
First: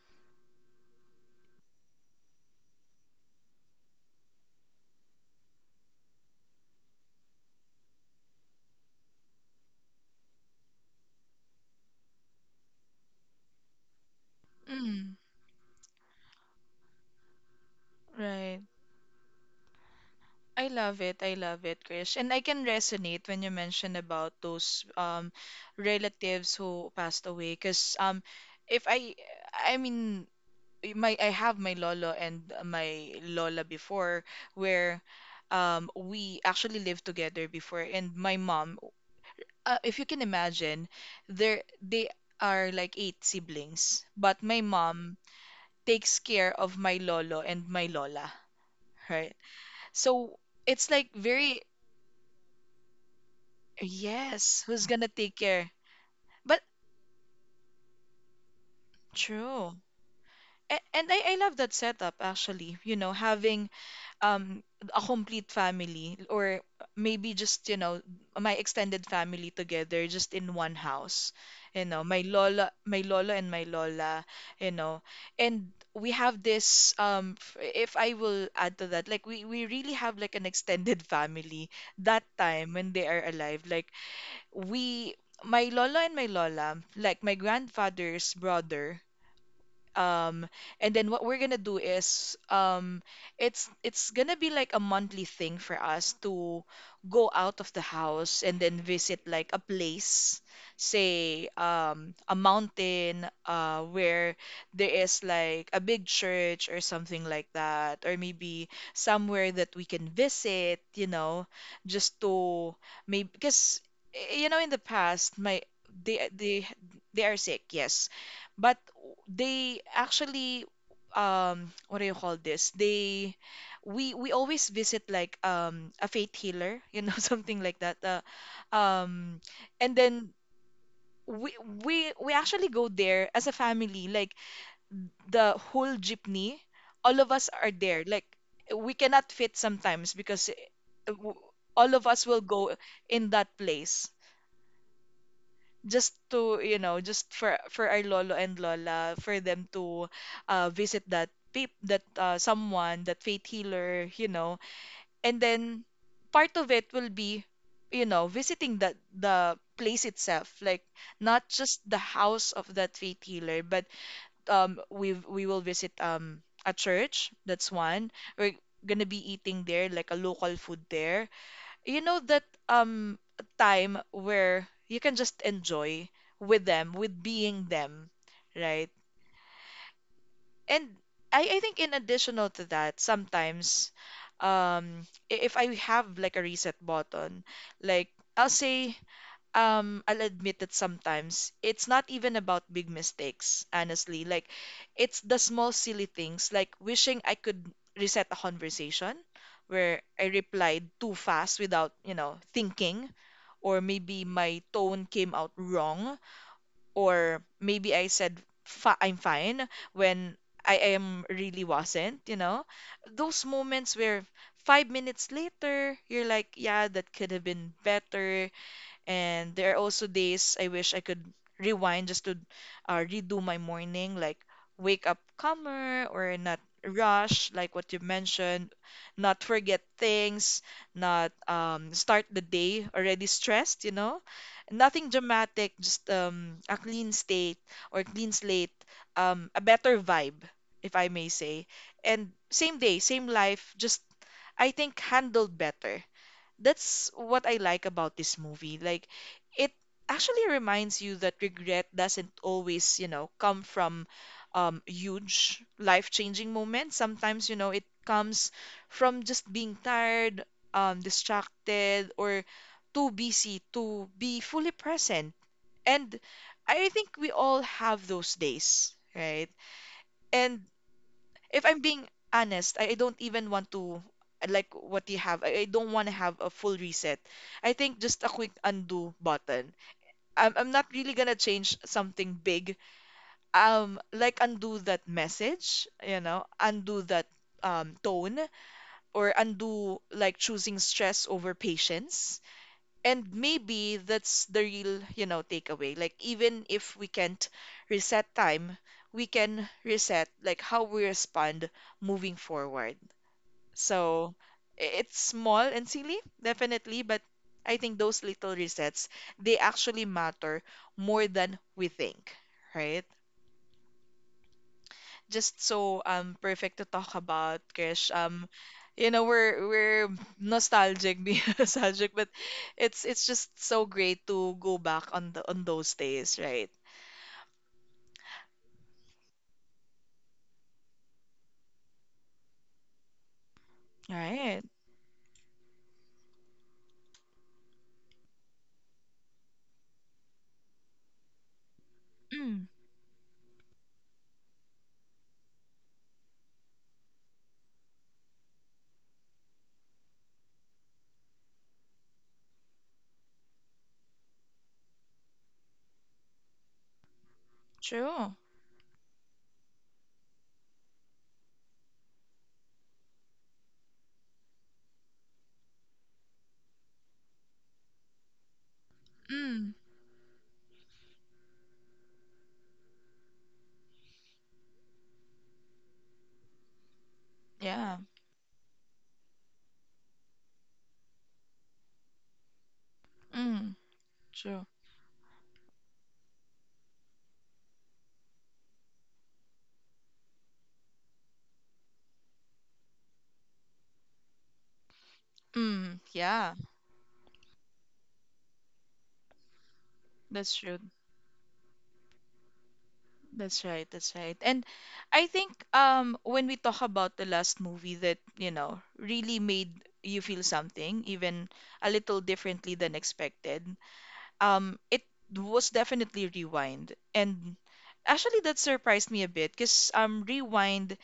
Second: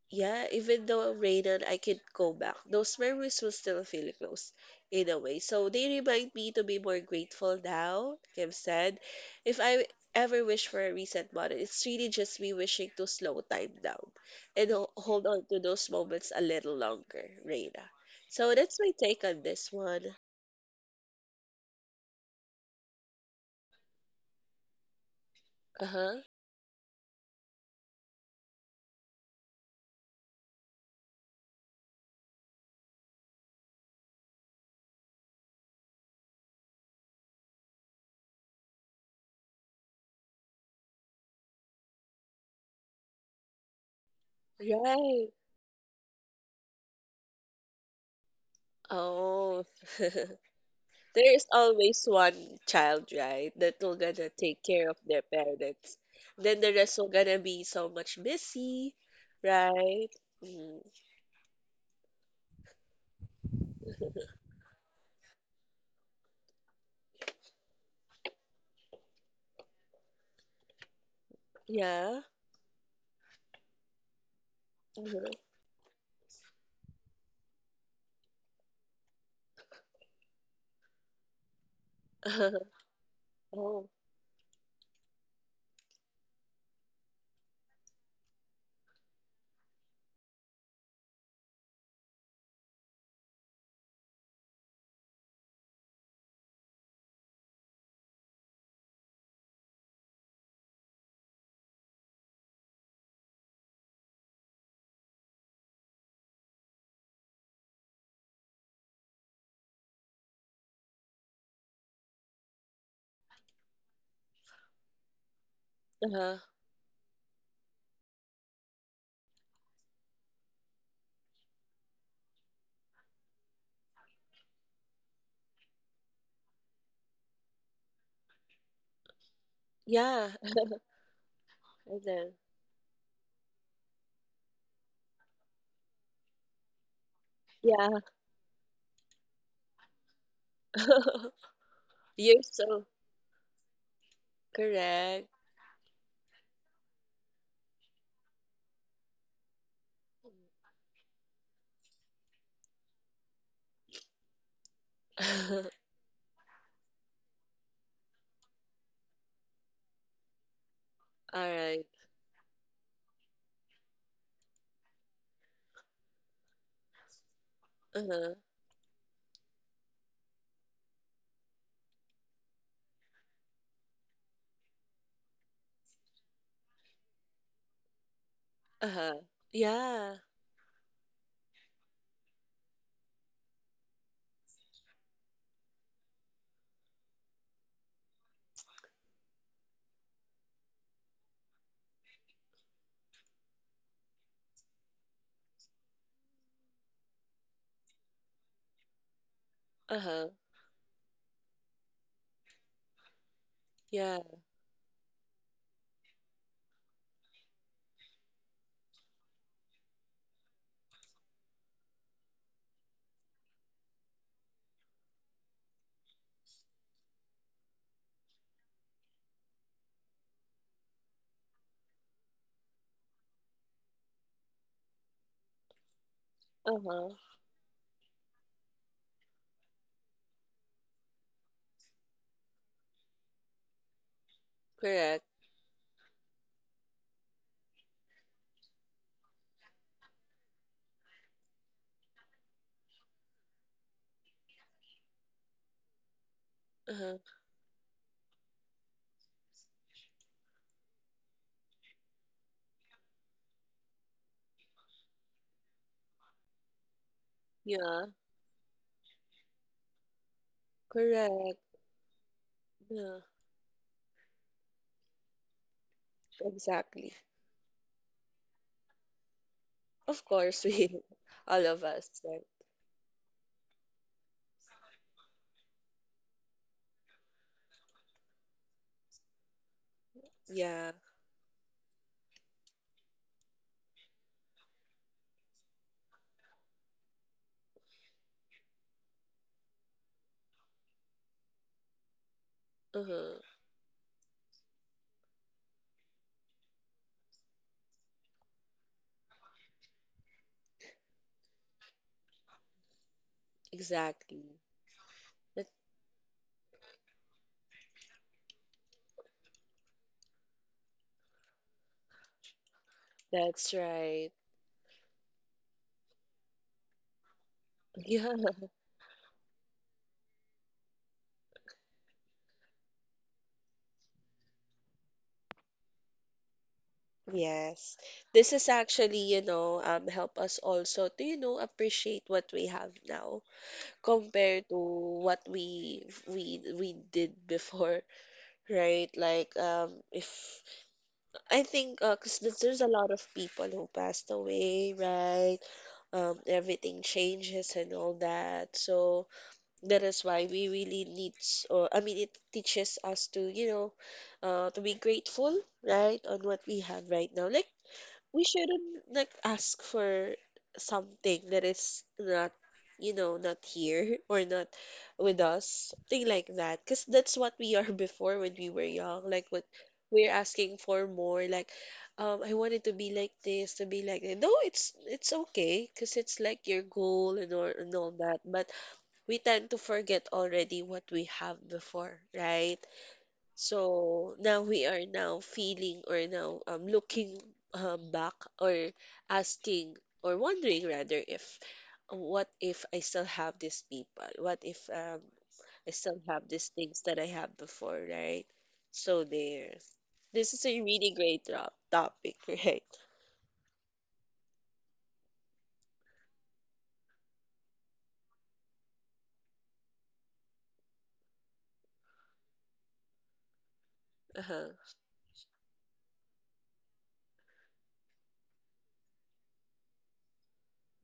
B: yeah, even though I'm rated, I could go back. Those memories will still feel close in a way. So they remind me to be more grateful now, Kim said. If I ever wish for a reset button, it's really just me wishing to slow time down and
A: Mm,
B: hold on to those moments a little longer, Reina. So
A: right.
B: that's my take on this one.
A: I love it. I love it, Krish. And I can resonate when you mention about those
B: Uh huh.
A: relatives who passed away. Because if I, I mean, my I have my lolo and my lola before, where we actually lived together before. And my mom, if you can imagine, there they are like eight siblings, but my mom
B: Right.
A: takes care of my lolo and my lola, right?
B: Oh. [laughs]
A: So
B: There
A: it's like
B: is
A: very—
B: always one child, right, that will gonna take
A: yes, who's
B: care of
A: gonna
B: their
A: take care.
B: parents. Then
A: But
B: the rest will gonna be so much busy,
A: true.
B: right? Mm,
A: I love that setup, actually, you know, having um a complete family, or maybe, just you know, my extended family together just in one house, you know.
B: yeah.
A: My lola, my lola, and my lola, you know.
B: Hmm.
A: And we have this if I will add to that, like we really have like an extended [laughs] family that
B: [laughs]
A: time when they are alive,
B: Oh,
A: like— we, my lola and my lola, like my grandfather's brother, um and then what we're gonna do is, it's gonna be like a monthly thing for us to go out of the house and then visit like a place, say a mountain, uh, where there is like a big church or something like that, or maybe somewhere that we can visit, you know, just to— maybe because, you know, in the past, my— they
B: uh-huh.
A: they they are sick, yes, but they actually, what do you call this? They— we always visit like a faith healer, you know, [laughs] something like that. Um and
B: Yeah.
A: then
B: [laughs]
A: we,
B: And
A: we
B: then,
A: actually go there as a family, like the whole jeepney, all of us are
B: yeah.
A: there. Like, we cannot fit sometimes because
B: [laughs]
A: all of us
B: You're
A: will go
B: so
A: in that place
B: correct.
A: just to, you know, just for our lolo and lola, for them to, visit that someone, that faith healer, you know. And then
B: [laughs]
A: part of it will be, you know, visiting that, the place itself, like
B: All
A: not just
B: right.
A: the house of that faith healer, but we will visit a church, that's one.
B: Uh-huh.
A: We're gonna be eating there, like a local food there, you know, that time where you can just enjoy with them, with being them, right?
B: Uh-huh. Yeah.
A: And I think in additional to that, sometimes, um if I have like a reset button, like, I'll say, I'll admit that sometimes it's not even about big mistakes, honestly. Like, it's the small silly things, like wishing I could reset a conversation where I
B: Uh-huh.
A: replied too fast without, you know, thinking, or
B: Yeah.
A: maybe my tone came out wrong, or maybe I said Fi I'm fine when I am really wasn't, you know? Those moments where 5 minutes later, you're like, yeah, that could have been better. And there are also days I wish I could rewind just to, redo my morning, like wake up calmer, or not
B: Uh-huh.
A: rush, like what you mentioned, not forget things, not, start the day already stressed, you know? Nothing
B: Correct.
A: dramatic, just, a clean state, or clean slate, a better vibe, if I may say. And same day, same life, just, I think, handled better. That's
B: Uh-huh.
A: what I like about this movie. Like, it actually reminds you that regret doesn't always, you know, come from, huge life-changing moments. Sometimes, you know, it
B: Yeah.
A: comes from just being tired,
B: Correct.
A: distracted, or too
B: Yeah.
A: busy to be fully present. And I
B: Exactly.
A: think we all have those days, right?
B: Of
A: And
B: course, we, [laughs]
A: if
B: all
A: I'm
B: of
A: being
B: us, right?
A: honest, I don't even want to, like what you have. I don't want to have a full reset. I think just a quick undo button. I'm not
B: Yeah.
A: really gonna change something big. Like undo that message, you know, undo that, tone, or undo like choosing stress over patience. And
B: Uh-huh.
A: maybe that's the real, you know, takeaway. Like, even if we can't reset time, we can reset, like, how we respond moving forward. So,
B: Exactly.
A: it's small
B: That,
A: and silly, definitely, but I think those little resets, they actually matter more than we think, right?
B: that's right.
A: Just so perfect to talk about, Krish.
B: Yeah.
A: You know, we're nostalgic, [laughs] being nostalgic, but it's just so great to go back on the, on those days, right?
B: Yes. This is actually, you know, help us also to, you know, appreciate what we have now
A: Right.
B: compared to what we did before, [laughs] right? Like, if I think, 'cause there's
A: Mm,
B: there's a lot of people who passed away, right? Everything changes and all that. So, that is why we really needs, or I mean, it teaches us to, you know, to be grateful, right, on what we have right now. Like
A: true.
B: we shouldn't like ask for something that is not, you know, not here [laughs] or not with us, something like that. Because that's what we are [laughs] before when we were young. Like what
A: Mm,
B: we're asking for more. Like, I wanted to be like this, to be like that. No, it's okay, because it's like your goal and or and
A: yeah.
B: all that, but we tend to forget already what we have before, right?
A: Mm,
B: So now
A: true.
B: we are now feeling or now looking back or asking or wondering rather if what if I still have these people? What if I
A: Mm,
B: still have
A: yeah.
B: these things that I have before, right? So there. This
A: That's
B: is
A: true.
B: a really great topic, [laughs] right?
A: That's right, that's right. And I think, when we talk about the last movie that, you know, really made you feel something, even a little differently than expected,
B: Uh-huh.
A: it was definitely Rewind. And actually that surprised me a bit, because Rewind,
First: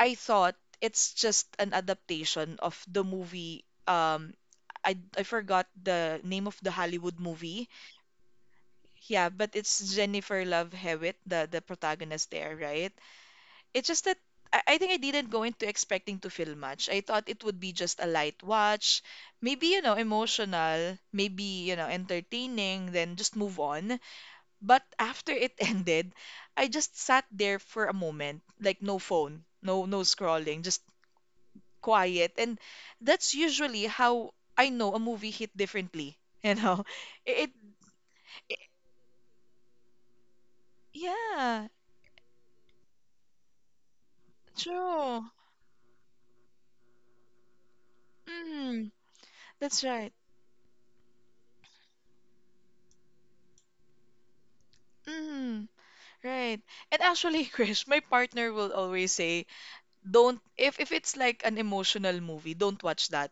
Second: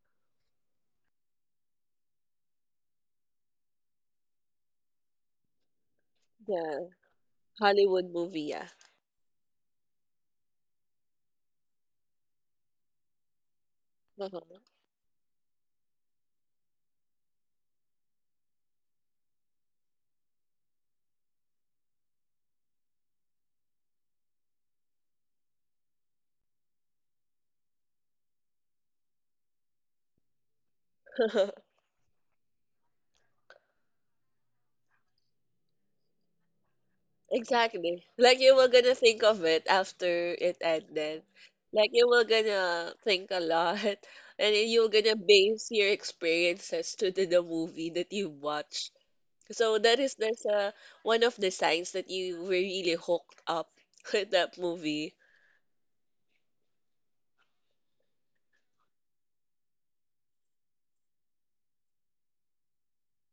A: I thought it's just an adaptation of the movie, I forgot the name of the
B: The
A: Hollywood movie.
B: Hollywood movie, yeah.
A: Yeah, but it's Jennifer Love Hewitt, the protagonist there, right? It's just that
B: Uh-huh.
A: I think I didn't go into expecting to feel much. I thought it would be just a light watch, maybe, you know, emotional, maybe, you know, entertaining, then just move on. But after it [laughs] ended, I just sat there for a moment, like no phone, no, no scrolling, just
B: [laughs]
A: quiet. And that's usually how I know a movie hit differently, you know. [laughs] It
B: Exactly. Like you were gonna think of it after it ended.
A: yeah,
B: Like you were gonna think a lot [laughs] and you were gonna
A: true.
B: base your experiences to the movie that you watched.
A: Mm,
B: So
A: that's
B: that is
A: right.
B: that's one of the signs that you were really hooked up [laughs] with that movie.
A: Mm. Right. And actually, [laughs] Krish, my partner will always say, don't, if it's like an emotional movie, don't watch that.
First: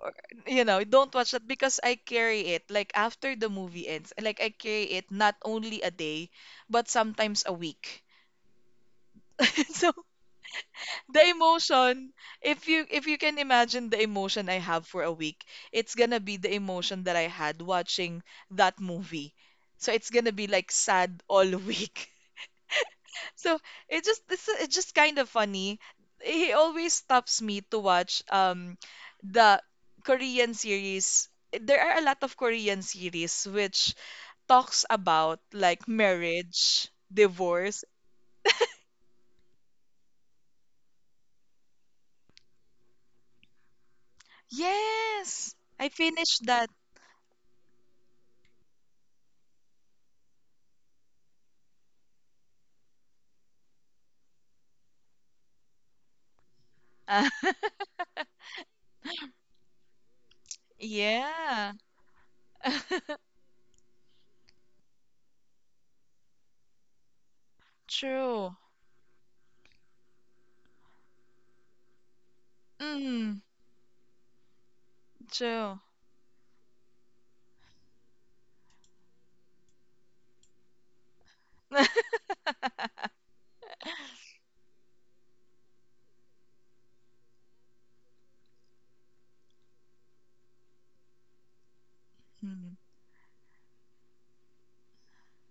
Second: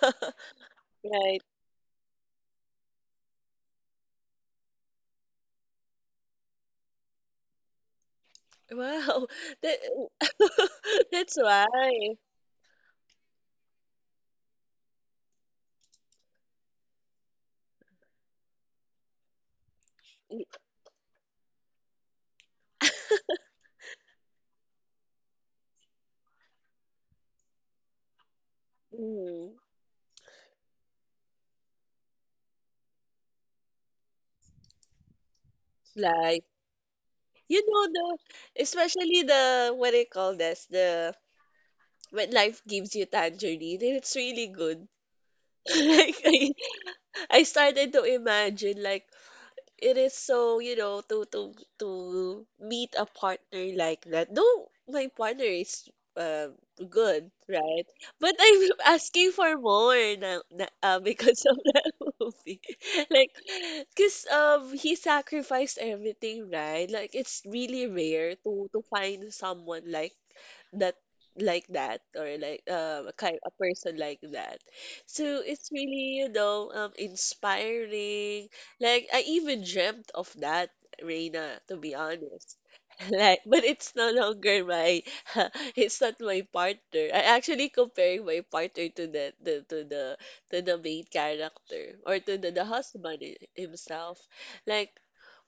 A: Or, you know, don't watch
B: Right.
A: that, because I carry it. Like, after the movie ends, like, I carry it not only a day, but sometimes a week.
B: Wow.
A: [laughs]
B: That,
A: So
B: [laughs]
A: the
B: that's why.
A: emotion, if you, if you can imagine the emotion I have for a week, it's gonna be the emotion that I had watching that movie. So it's gonna be like sad all [laughs] week. So it just this, it's just kind of funny. He always stops me to watch,
B: Mm.
A: the Korean series. There are a lot of Korean series which talks about like
B: Like,
A: marriage,
B: you
A: divorce.
B: know the especially the what do you call this? The when life gives you tangerine and it's really good,
A: Yes,
B: [laughs]
A: I
B: like
A: finished that.
B: I started to imagine like it is so you know to meet a partner like that. No, my partner is um good,
A: [laughs]
B: right? But I'm [laughs] asking for more now, na [laughs] because of
A: Yeah,
B: that [laughs] movie, [laughs]
A: [laughs]
B: like because he sacrificed everything, right? Like it's really rare
A: true.
B: to find someone like that like that, or like a
A: Mm,
B: kind a person like that. So it's
A: true.
B: really, you know, inspiring. Like I even dreamt of that, Reina, to be honest. [laughs]
A: [laughs]
B: Like but it's no longer my [laughs] it's not my partner. I actually comparing my partner to the main character, or to the
A: Mm.
B: husband himself. Like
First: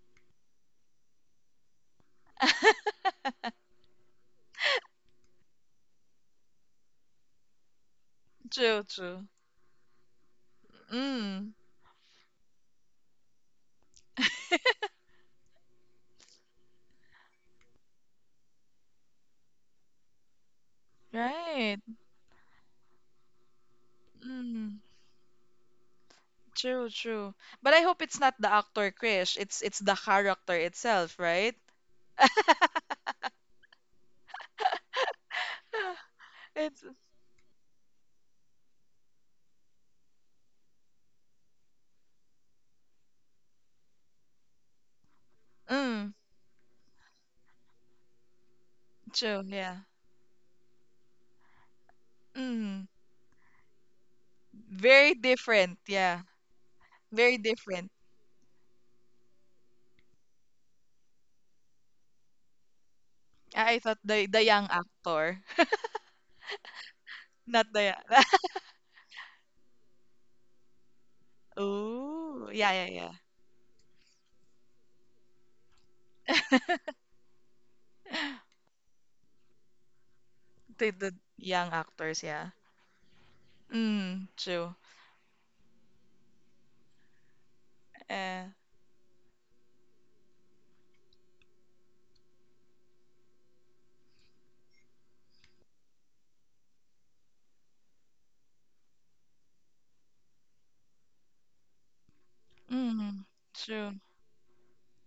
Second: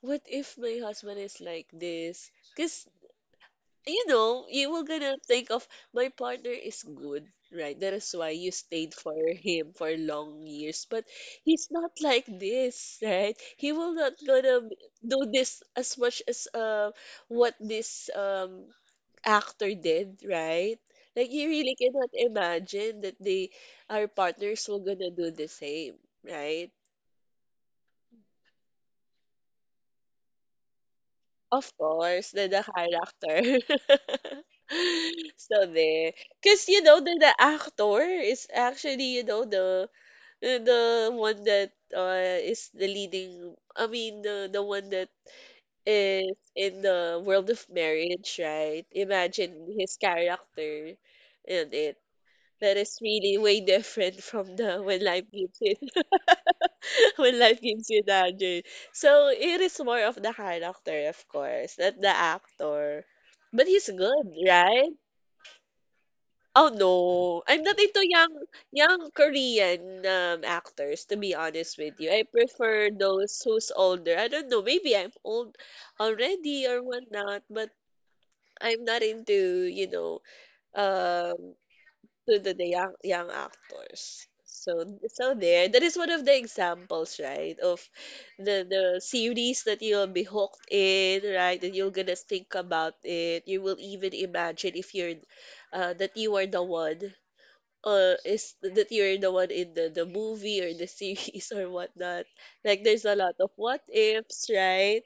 B: what if my husband is like this? Because
A: [laughs]
B: you know, you will gonna think of my partner is good, right? That is why you
A: True,
B: stayed for
A: true.
B: him for long years. But
A: Mm,
B: he's not like this, right? He will not gonna do this as much as what this actor did, right? Like you really
A: right.
B: cannot imagine that they our partners
A: Mm.
B: will gonna do the same, right?
A: True, true. But I hope it's not the actor, Krish. It's the character itself, right?
B: Of
A: [laughs]
B: course, the character. [laughs] So there, because you
A: It's,
B: know the actor is actually, you know, the one that is the leading. I mean the one that
A: mm,
B: is in the world of marriage, right?
A: true,
B: Imagine
A: yeah.
B: his character in it. That
A: Mm.
B: is really way different from the when
A: Very
B: life gives you.
A: different, yeah.
B: [laughs]
A: Very
B: When life gives
A: different.
B: you tangerine. So it is more of the character, of course, not the actor. But
A: I
B: he's
A: thought the
B: good,
A: the young
B: right?
A: actor,
B: Oh no,
A: [laughs]
B: I'm
A: not
B: not
A: the
B: into
A: [laughs]
B: young Korean actors. To be honest with you, I
A: Ooh, yeah, yeah,
B: prefer
A: yeah.
B: those who's older. I don't know, maybe I'm old already or whatnot, but
A: [laughs]
B: I'm not into you know
A: The
B: um
A: young actors,
B: to
A: yeah.
B: the young young actors.
A: Mm, true.
B: So so there, that is one of the examples, right, of
A: Uh,
B: the series that you'll be hooked in, right? That you're gonna think about it. You will even imagine if you're, that you are the one, is that you're the one in the movie or the [laughs] series or whatnot. Like there's a
A: mm,
B: lot of what
A: true.
B: ifs, right?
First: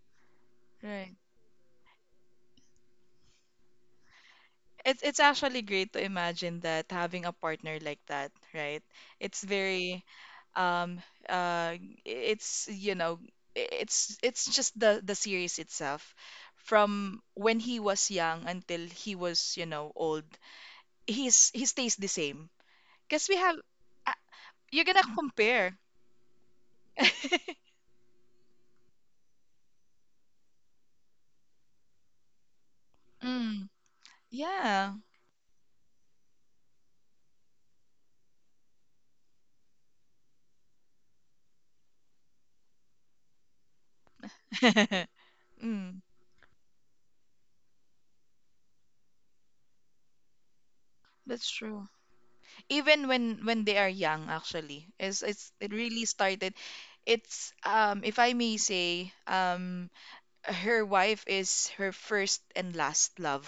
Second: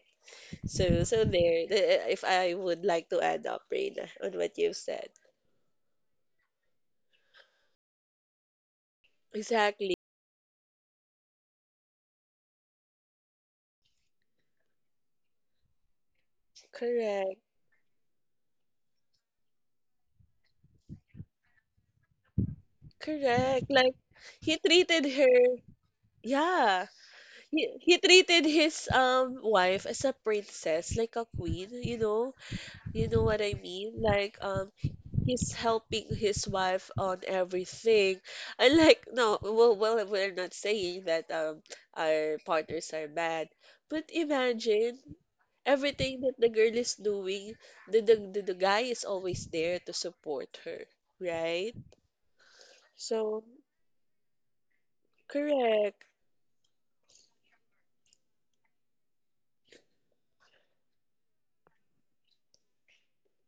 B: So
A: Right.
B: so there, if I would like to add up, Reina, on what you've
A: It's
B: said.
A: it's actually great to imagine that having a partner like that, right? It's
B: Exactly.
A: very um uh it's you know it's just the series itself from
B: Correct.
A: when he was young until he was old. He stays the same because we have
B: Correct. Like
A: uh,
B: he
A: you're
B: treated
A: gonna
B: her,
A: compare
B: yeah. He
A: [laughs]
B: he treated his wife as a princess, like a queen, you know? You know what I
A: mm,
B: mean? Like
A: yeah
B: he's helping his wife on everything. I like no, well we're not saying that our partners are bad. But imagine
A: [laughs] mm,
B: everything that the girl is doing, the guy is always there to support her,
A: that's
B: right?
A: true even when
B: So
A: when they are young actually is it's it
B: correct.
A: really started. It's, if I may say, her wife is her first and last love.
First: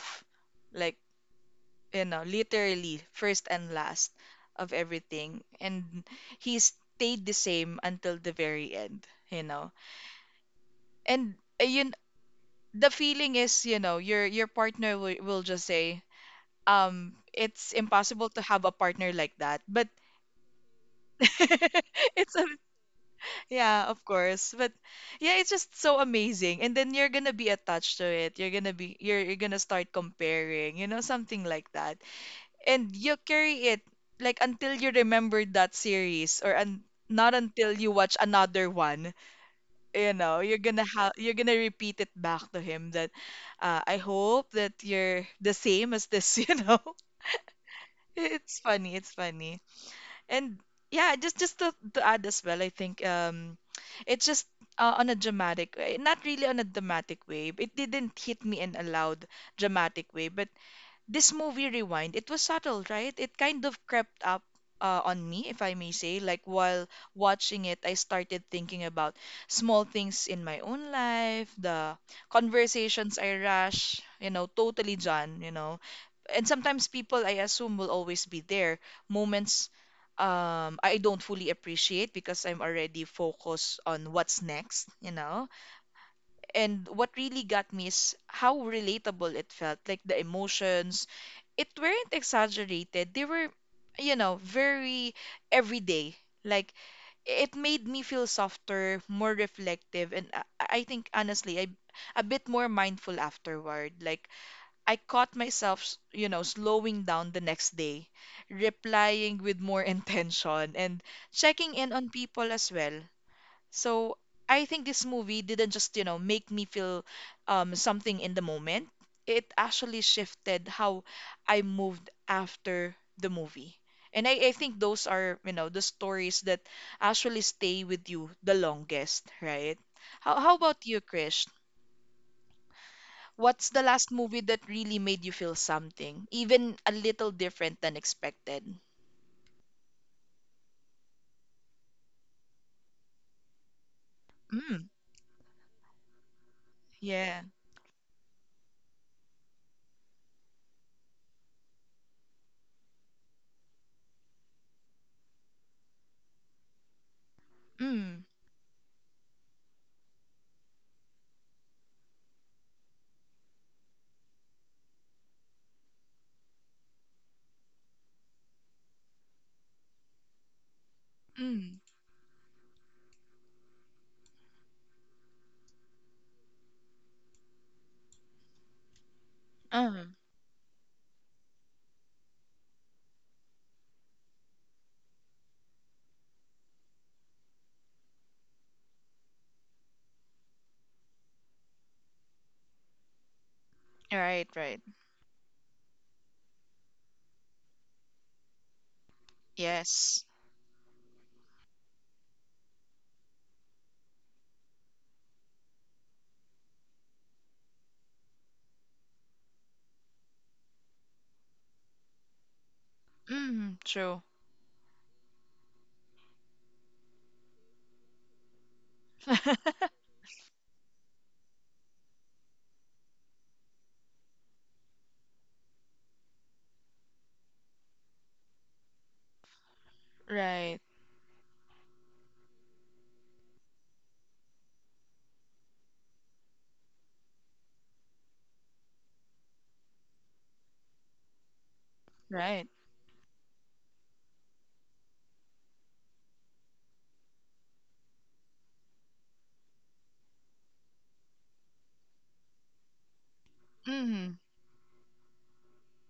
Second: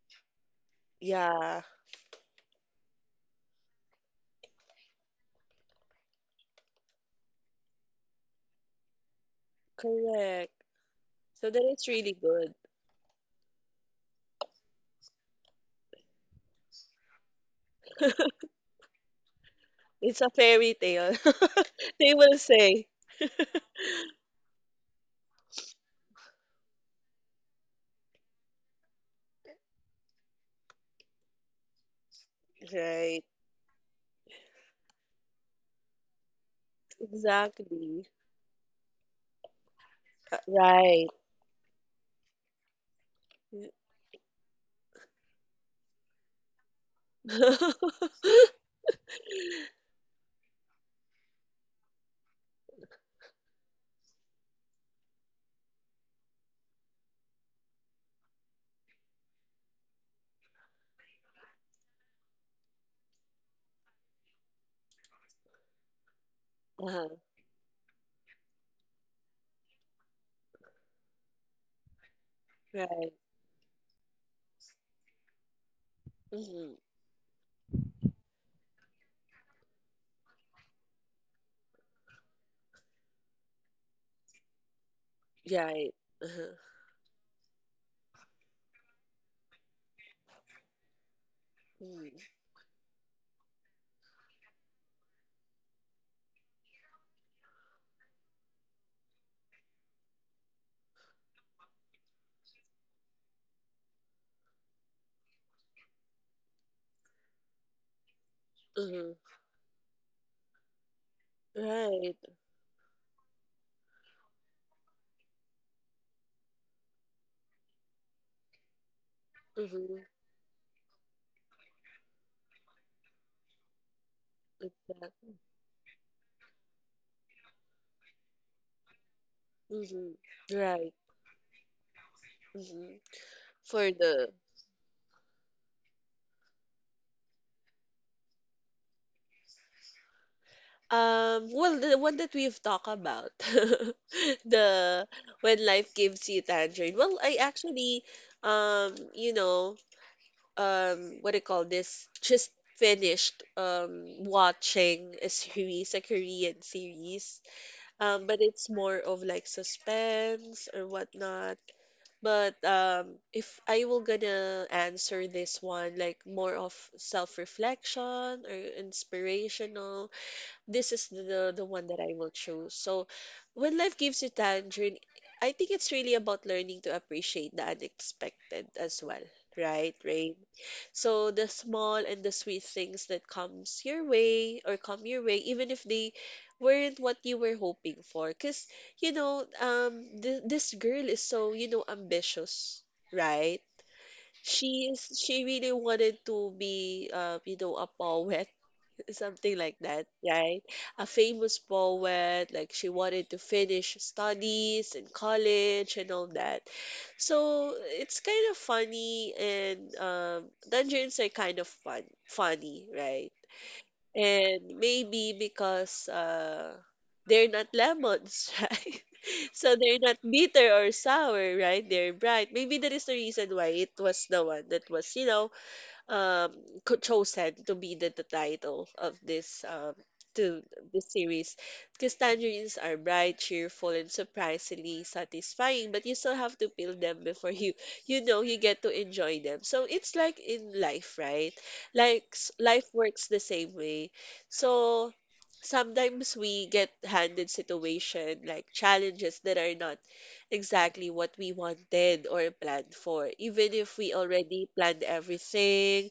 A: Like,
B: Yeah,
A: you know, literally first and last of everything. And he stayed the same until the very end, you know.
B: correct.
A: And
B: So that is
A: you
B: really good.
A: the feeling is, you know, your partner will, just say, it's impossible to have a partner like that. But
B: It's a fairy tale. [laughs] They
A: [laughs] it's
B: will
A: a—
B: say.
A: Yeah, of course. But yeah, it's just so amazing. And then you're gonna be attached to it. You're gonna start comparing, you know, something like that. And you
B: Right.
A: carry it like until you remember that series or un not until you
B: Exactly.
A: watch another one. You know,
B: Right.
A: you're gonna repeat it back to him that I hope that you're the same as this, [laughs] you know. It's
B: [laughs]
A: funny, it's funny. And yeah, just to add as well, I think, it's just— on a dramatic way not really on a dramatic way, it didn't hit me in a loud dramatic way, but this movie Rewind, it was subtle, right? It kind of crept up, on me, if I may say. Like while
B: Uh-huh.
A: watching it, I started thinking about small things in my own life, the
B: Right.
A: conversations I rush, you know totally john you know and
B: Mm-hmm.
A: sometimes people I assume will always be there, moments I don't fully appreciate because I'm already focused on what's next, you know.
B: Right. Uh-huh.
A: And what really got me is how relatable it felt, like the emotions. It weren't
B: Mm-hmm.
A: exaggerated. They were, you know, very everyday. Like it made me feel softer, more reflective, and I think honestly, I a bit more mindful afterward. Like I caught myself, you know, slowing down the next day,
B: Mm-hmm.
A: replying with more [laughs] intention, and checking in on
B: Right.
A: people as well. So I think this movie didn't just, you know, make me feel something in the moment. It
B: Mm-hmm.
A: actually shifted how I moved after the movie. And I think those
B: Exactly.
A: are, you know, the stories that actually stay with you the longest, right?
B: Mm-hmm.
A: How about
B: Right.
A: you, Krish?
B: Mm-hmm.
A: What's the
B: For
A: last
B: the
A: movie that really made you feel something, even a little different than expected?
B: Well, the one that we've talked about, [laughs]
A: Mm,
B: the when life gives you tangerine. Well, I
A: yeah.
B: actually, um, you know, what do you call this? Just finished watching a series, a Korean series.
A: Mm,
B: But it's more of like suspense or whatnot. But if I will gonna answer this one, like more of self-reflection or inspirational, this is the
A: mm,
B: one that I will choose. So, when life gives you tangerine, I think it's really about learning to appreciate the unexpected as well, right,
A: um,
B: Rain? So the small and the sweet things that comes your way or come your way, even if they weren't what you were hoping for, because you know, this girl is so you know ambitious, right?
A: right, right.
B: She really wanted to be, a poet, something like that,
A: Yes.
B: right? A famous poet, like she wanted to finish studies in college and all that. So it's kind of funny, and dungeons are kind of funny, right?
A: Mm, true.
B: And maybe because they're not lemons, [laughs] right? So they're
A: [laughs]
B: not bitter or sour, right? They're bright. Maybe that is the reason why it was the one that was, um chosen to be the title of to
A: Right,
B: this series, because tangerines are bright, cheerful, and surprisingly satisfying, but you still have to peel them before you get to enjoy them. So it's like in life, right?
A: right.
B: Life works the same way. So sometimes we get handed situation like challenges that are not exactly what we wanted or planned for, even if we
A: Mm,
B: already planned everything,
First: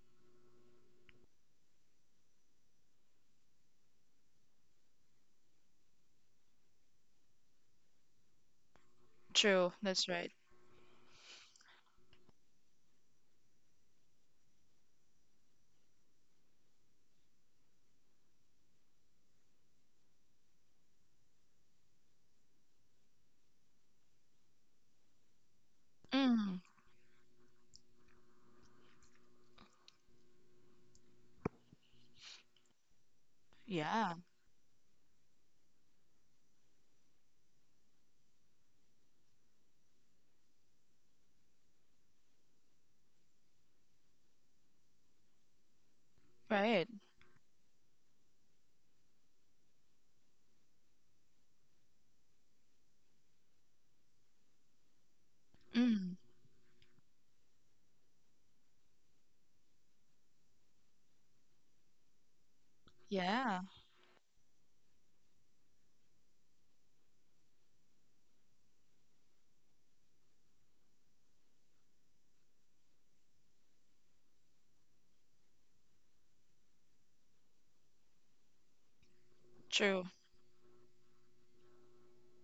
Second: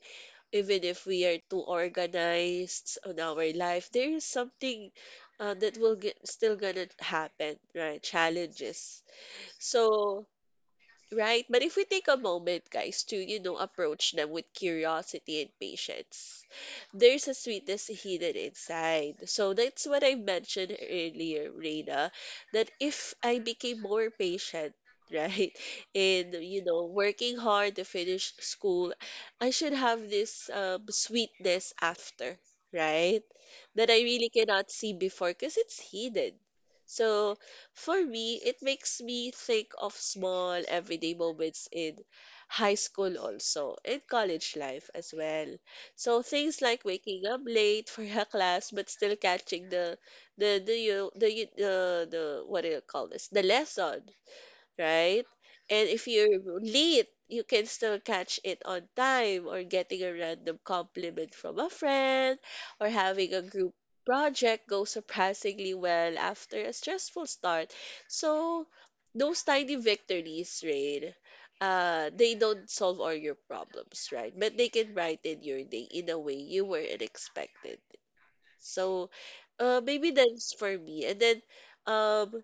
B: even if we are too organized on our life. There is something, that will get still gonna happen, right? Challenges.
A: true. That's
B: So,
A: right.
B: right? But if we take a moment, guys, to, you know, approach them with curiosity and patience, there's a sweetness hidden inside. So that's what I mentioned earlier, Reina, that if I became more patient, right, [laughs] and,
A: Mm,
B: you know, working hard to finish school, I should have this sweetness after, right? That I
A: yeah,
B: really cannot see before because it's hidden. So, for me, it makes me think of small everyday moments in high school also, in college life as well. So things like
A: right.
B: waking up late for a class but still catching the the what do you call this? The lesson, right? And if
A: Mm,
B: you're late, you can still catch it on time, or getting a random compliment from a friend, or having a
A: yeah,
B: group project go surprisingly well after a stressful start. So those tiny victories, Rain, they don't solve all your problems, right? But they can brighten your day in a way you weren't expected. So,
A: true.
B: maybe that's for me. And then um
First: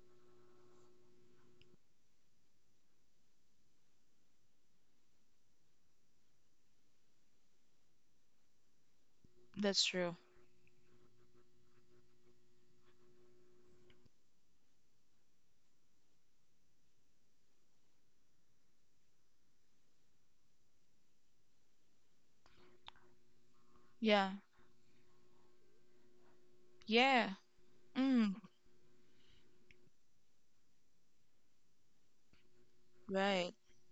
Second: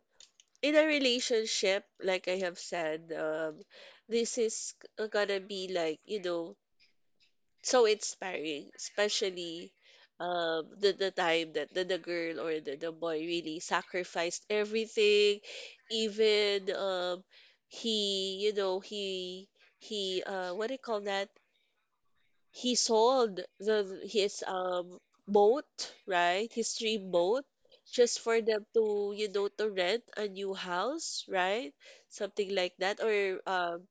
B: in a relationship, like I have said, this is gonna be like, you know, so inspiring, especially
A: That's true.
B: the time that the girl or the boy really sacrificed everything, even he, you know, he, what do you call that? He sold the
A: Yeah,
B: his boat, right? His dream
A: yeah.
B: boat, just
A: Mm,
B: for them to, you know, to rent a new house, right? Something like that, or
A: right.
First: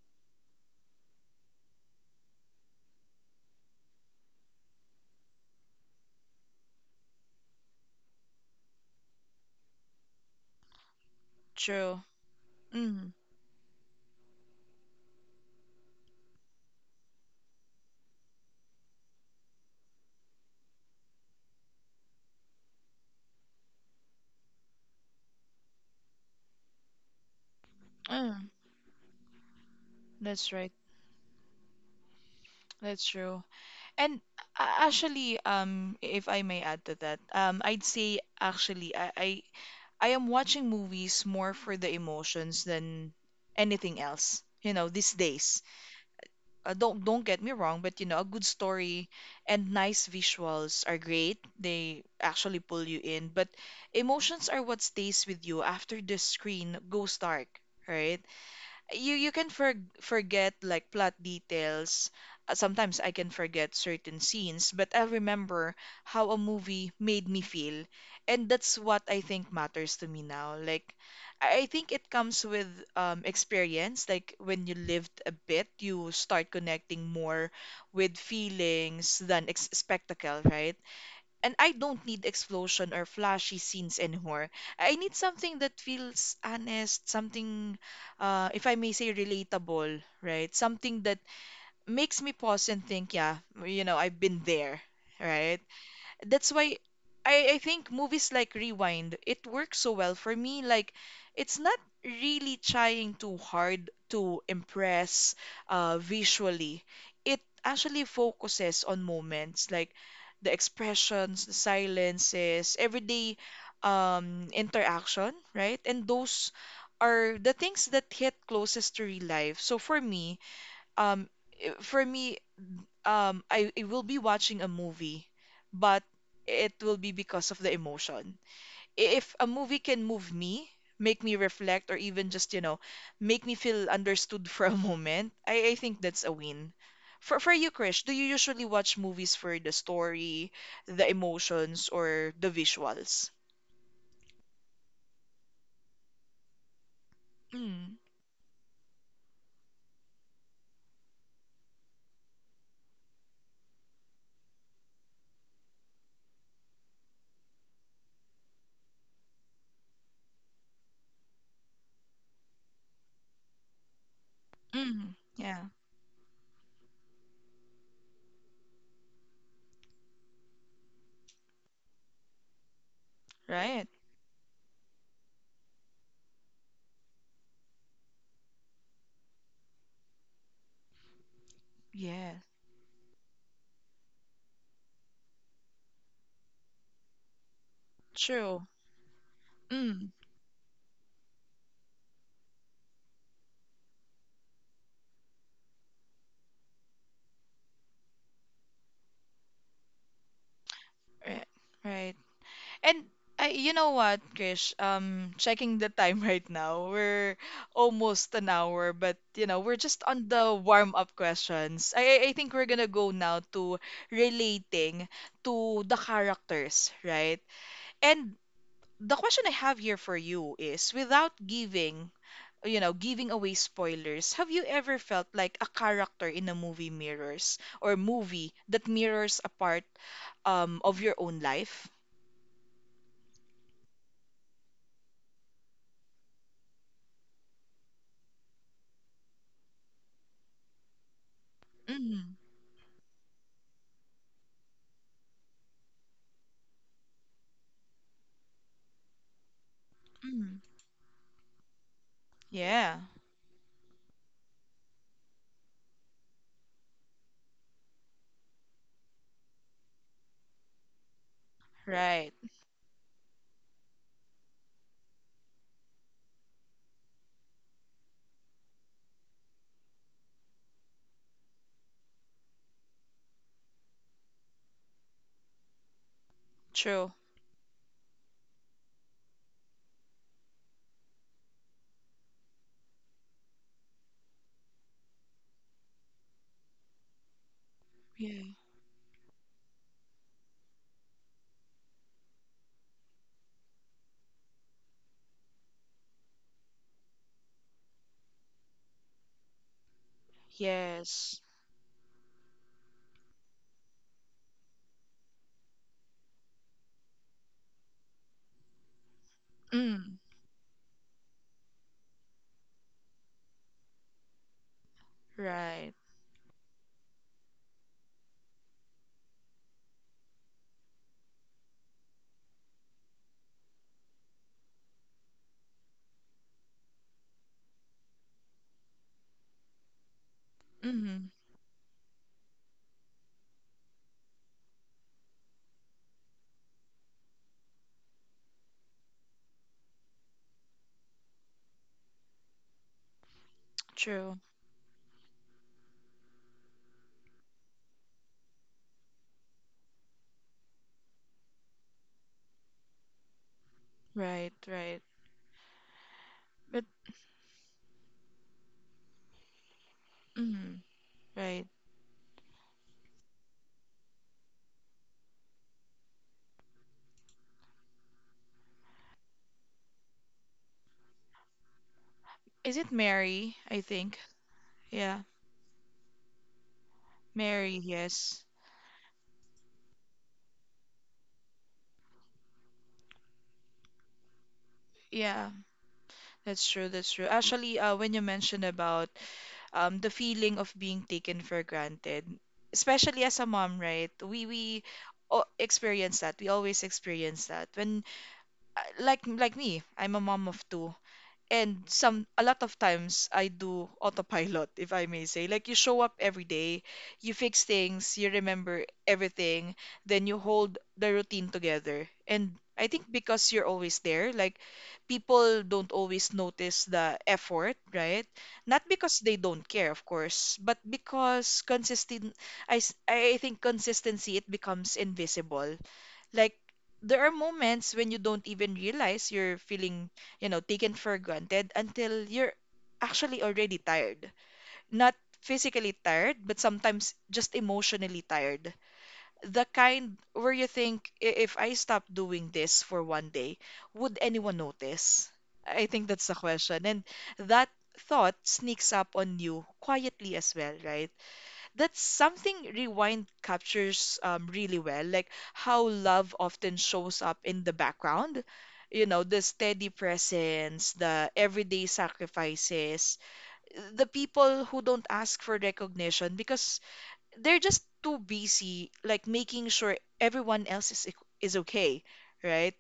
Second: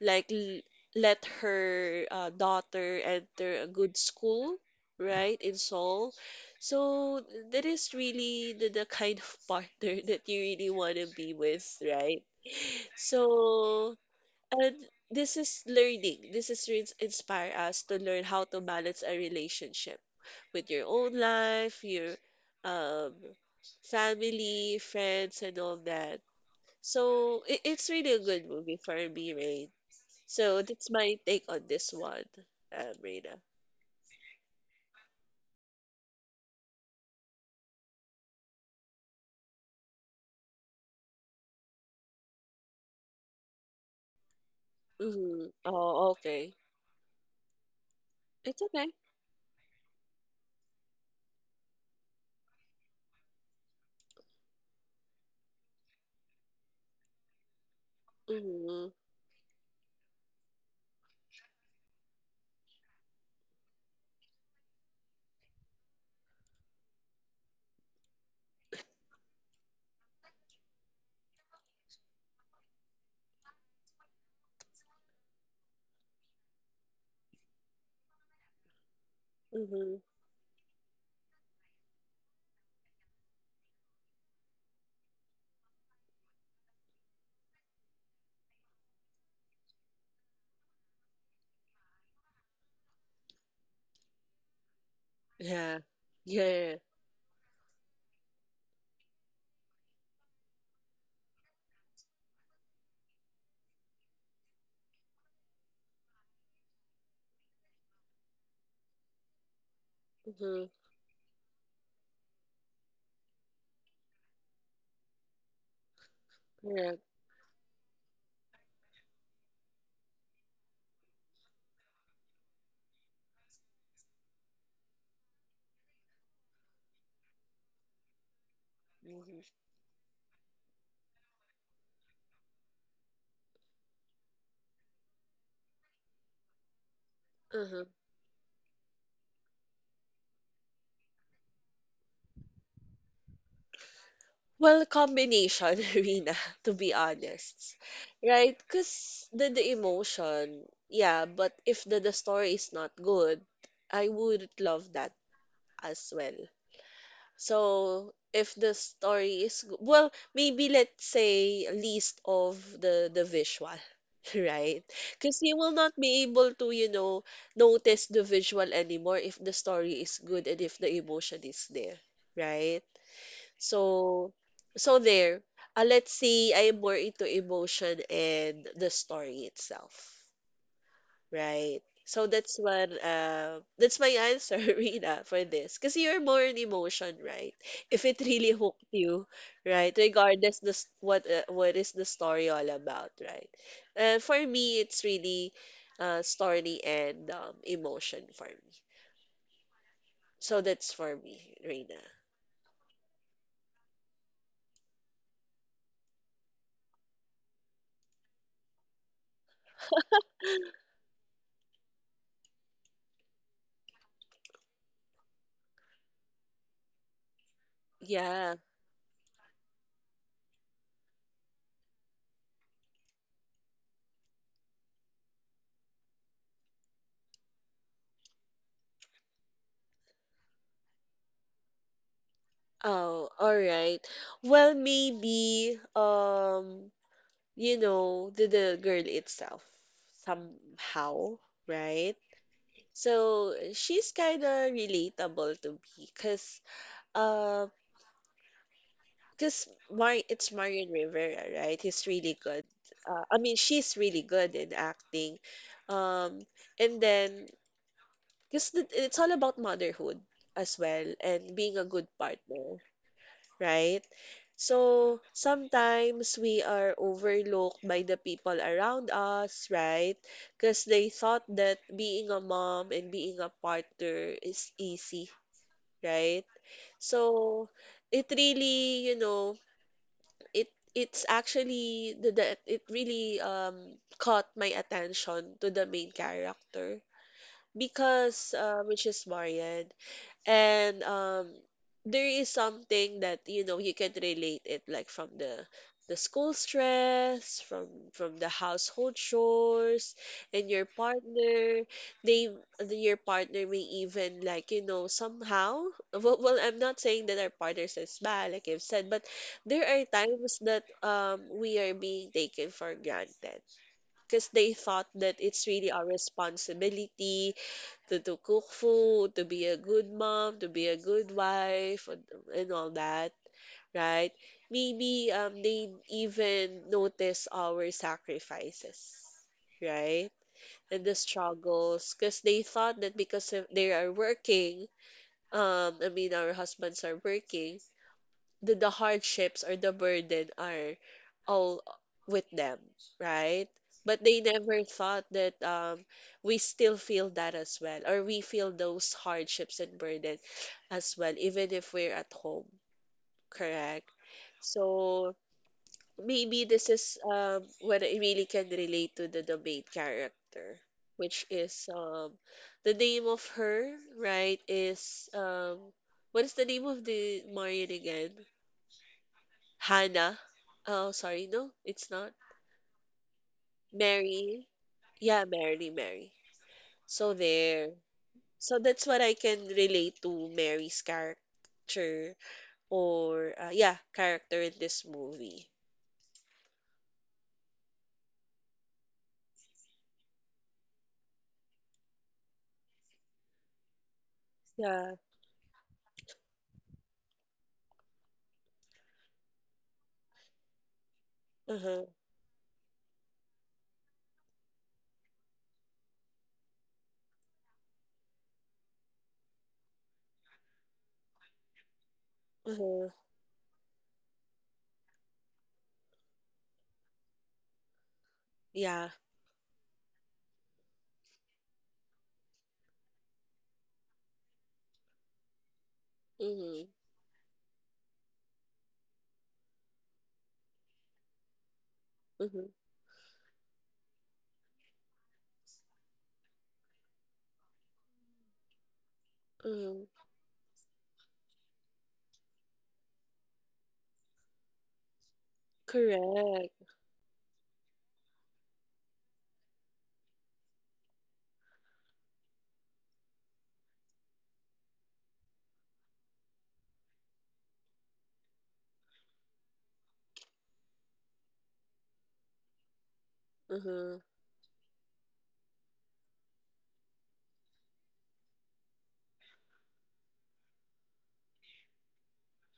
B: like l- let her daughter enter a good school, right, in Seoul. So that is really the kind of partner [laughs] that you really want to be with,
A: True.
B: right?
A: Mm,
B: So, and this is learning. Inspire us to learn how to balance a relationship with your own life, your um, family, friends, and all that. So it's really a good
A: mm,
B: movie for me, Rain.
A: that's
B: So
A: right.
B: that's my take on this one,
A: That's
B: Reina.
A: true. And actually, if I may add to that, I'd say actually, I am watching movies more for the emotions than anything else. You know, these
B: Mm-hmm.
A: days,
B: Oh, okay.
A: don't get me wrong, but you know, a good
B: It's okay.
A: story and nice visuals are great. They actually pull you in, but emotions are what stays with you after the screen goes dark, right?
B: Mm-hmm.
A: You can forget like plot details. Sometimes I can forget certain scenes, but I'll remember how a movie made me feel. And that's what I think matters to me now. Like I think it comes with experience. Like when you lived a bit, you start connecting more with feelings than ex
B: Mm-hmm.
A: spectacle, right? And I don't need explosion or flashy scenes anymore. I need something that feels honest, something, if I may say, relatable, right? Something that makes me pause and think, yeah, you know, I've been there, right?
B: Yeah.
A: That's
B: Yeah.
A: why I think movies like Rewind, it works so well for me. Like, it's not really trying too hard to impress visually. It actually focuses on moments like the
B: Mm-hmm.
A: expressions, the silences, everyday interaction, right? And those
B: Correct.
A: are the things that hit closest to real life. So for me, um, i- for me, I will be watching a movie, but it will be because of the emotion. If a movie can move me, make me reflect, or even just, you know, make me feel understood [laughs] for a moment, I think that's a win. For you,
B: Mm-hmm.
A: Krish, do you usually watch movies for the story, the emotions, or the visuals?
B: Well, combination, [laughs] Rina, to be honest.
A: Mm.
B: Right? Because the emotion, yeah, but if the story is not good, I would love that as well. So, if the story is good, well, maybe let's say a list of the visual, [laughs] right?
A: Mm.
B: Because you
A: Yeah.
B: will not be able to, you know, notice the visual anymore if the story is good and if the emotion is there, right?
A: Right.
B: So, so there. Let's see. I am more into emotion and the story itself, right? So
A: Yeah.
B: that's one. That's my answer, [laughs] Rina, for this. Because you're more in emotion, right? If it really
A: True.
B: hooked you, right?
A: Mm.
B: Regardless what is the story all about, right? For me, it's really story and emotion for me. So that's for
A: Right.
B: me, Rina.
A: Right. And I, you know what, Krish? Checking the time [laughs] right now, we're almost an hour, but you know, we're just on the warm-up questions. I think we're gonna go now to relating to the characters, right? And
B: Yeah.
A: the question I have here for you is, without giving away spoilers, have you ever felt like a character in a movie mirrors, or movie that mirrors a part of your own life?
B: Oh, all right. Well, maybe you know, the girl itself somehow, right?
A: Mm-hmm.
B: So she's kind of relatable to me, uh, cause Mar it's Marion Rivera, right? He's really good.
A: Yeah,
B: I mean, she's really good in acting. Um, and then, it's all about motherhood as well, and being a good
A: right.
B: partner, right? So sometimes we are overlooked by the people around us, right? Because they thought that being a mom and being a partner is easy, right?
A: True.
B: So it really, you know, it it's actually the it really caught my attention to the main character
A: Yeah.
B: because which is Marian, and there is something that, you know, you can relate it, like from the school stress, from the household chores, and your
A: Yes.
B: partner, they, your partner may even, like, you know, somehow, well, well, I'm not saying that our partners is bad, like I've said, but there are
A: Mm,
B: times that we are being taken for granted because they thought that it's really
A: right.
B: our responsibility to cook food, to be a good mom, to be a good wife, and all that, right? Maybe they even notice our sacrifices, right? And the
A: Mm-hmm.
B: struggles, because they thought that because of- they are working, I mean, our husbands are working, the hardships or the burden are all with them, right? But
A: True.
B: they never thought that we still feel that as well, or we feel those hardships and burden as well, even if we're at home, correct?
A: Right, right.
B: So maybe
A: But
B: this is when I really can relate to the main character,
A: mm,
B: which
A: right.
B: is the name of her, right? Is what is the name of the Marion again? Hannah. Oh, sorry. No, it's not.
A: Is it Mary, I think?
B: Mary.
A: Yeah.
B: Yeah, Mary, Mary. So
A: Mary,
B: there.
A: yes.
B: So that's what I can relate to Mary's character, or yeah, character in this
A: Yeah,
B: movie.
A: that's true, that's true. Actually, when you mentioned about the feeling of being taken for granted, especially as a mom, right? We we
B: Yeah.
A: o- experience that. We always experience that. When like me, I'm a mom of two. And
B: Uh-huh.
A: some a lot of times I do autopilot, if I may say. Like you show up every day, you fix things, you remember everything, then you hold the routine together. And I
B: Uh-huh.
A: think because you're always there, like people don't always notice the effort, right? Not
B: Yeah.
A: because they don't care, of course, but because consistent— I think consistency, it becomes invisible. Like
B: Mm-hmm.
A: there are moments when you don't even realize you're feeling, you know, taken for granted until you're
B: Mm-hmm.
A: actually already tired. Not physically tired, but sometimes just emotionally tired. The
B: Mm-hmm.
A: kind where you think, If I stop doing this for one day, would anyone notice?" I think that's the
B: Correct.
A: question. And that thought sneaks up on you quietly as well, right? That's something Rewind captures really well, like how love often shows up in the background. You know, the steady presence, the everyday sacrifices, the
B: Mm-hmm.
A: people who don't ask for recognition because they're just too busy like making sure everyone else is okay, right?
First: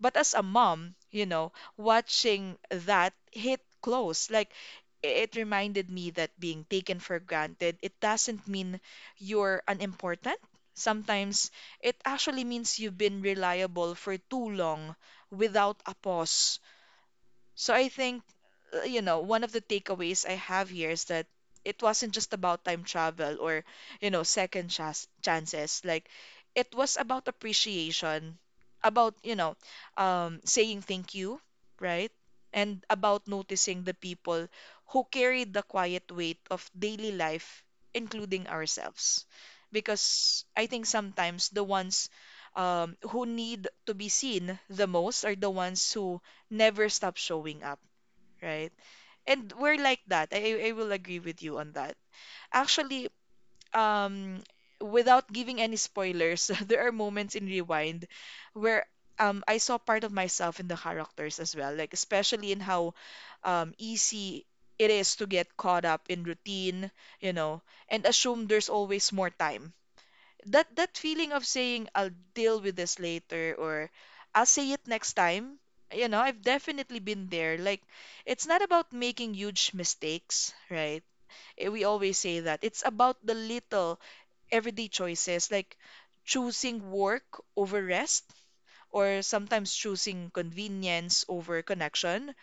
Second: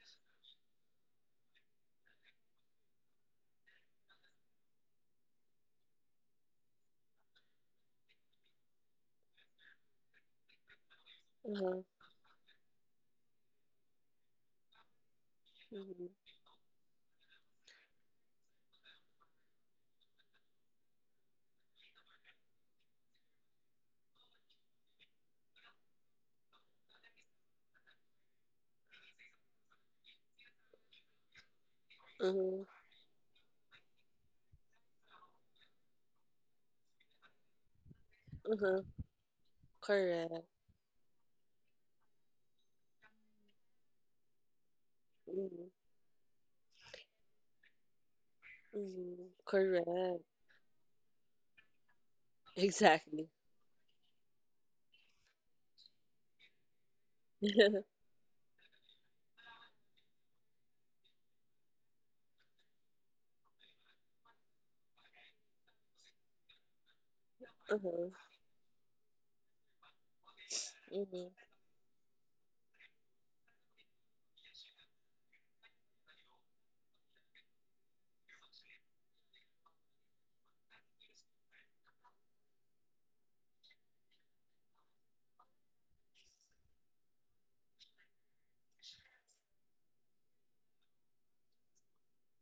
A: But as a mom, you know, watching that hit close, like it reminded me that being taken for granted, it doesn't mean you're unimportant. Sometimes
B: Uh-huh.
A: it actually means you've been reliable for too long without a
B: Mm-hmm.
A: pause. So I think, you know, one of the takeaways I have here is that it wasn't just about time travel or, you know, second chas chances. Like, it was about appreciation, about, you know, saying thank you, right?
B: Mm-hmm.
A: And about noticing the people who carried the quiet weight of daily life, including
B: Uh-huh.
A: ourselves. Because
B: Correct.
A: I think sometimes the ones who need to be seen the most are the
B: Mm-hmm.
A: ones who never stop showing up, right?
B: Mm-hmm.
A: And we're like
B: Correct.
A: that. I will agree with you on that. Actually,
B: Exactly.
A: um, without giving any spoilers, [laughs] there are moments in
B: [laughs]
A: Rewind where, I saw part of myself in the characters as well, like especially in how easy it is to get caught up in routine, you know, and
B: Uh-huh.
A: assume there's always more time. That that
B: Mm-hmm. Mm-hmm.
A: feeling of saying I'll deal with this later or I'll say it next time. You know, I've definitely been there. Like, it's not about making huge mistakes, right? We always say that. It's about the little everyday choices, like choosing work over rest, or sometimes choosing convenience over connection,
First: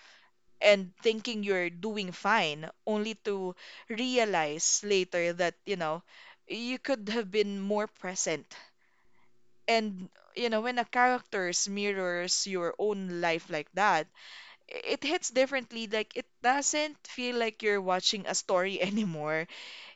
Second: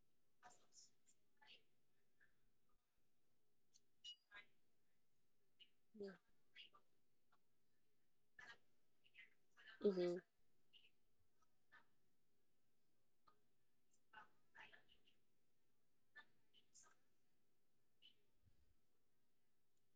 A: and thinking you're doing fine, only to realize later that, you know, you could have been more present. And
B: Mhm.
A: you know, when a character's mirrors your own life like that, it hits differently. Like it doesn't feel like you're watching a story [laughs] anymore.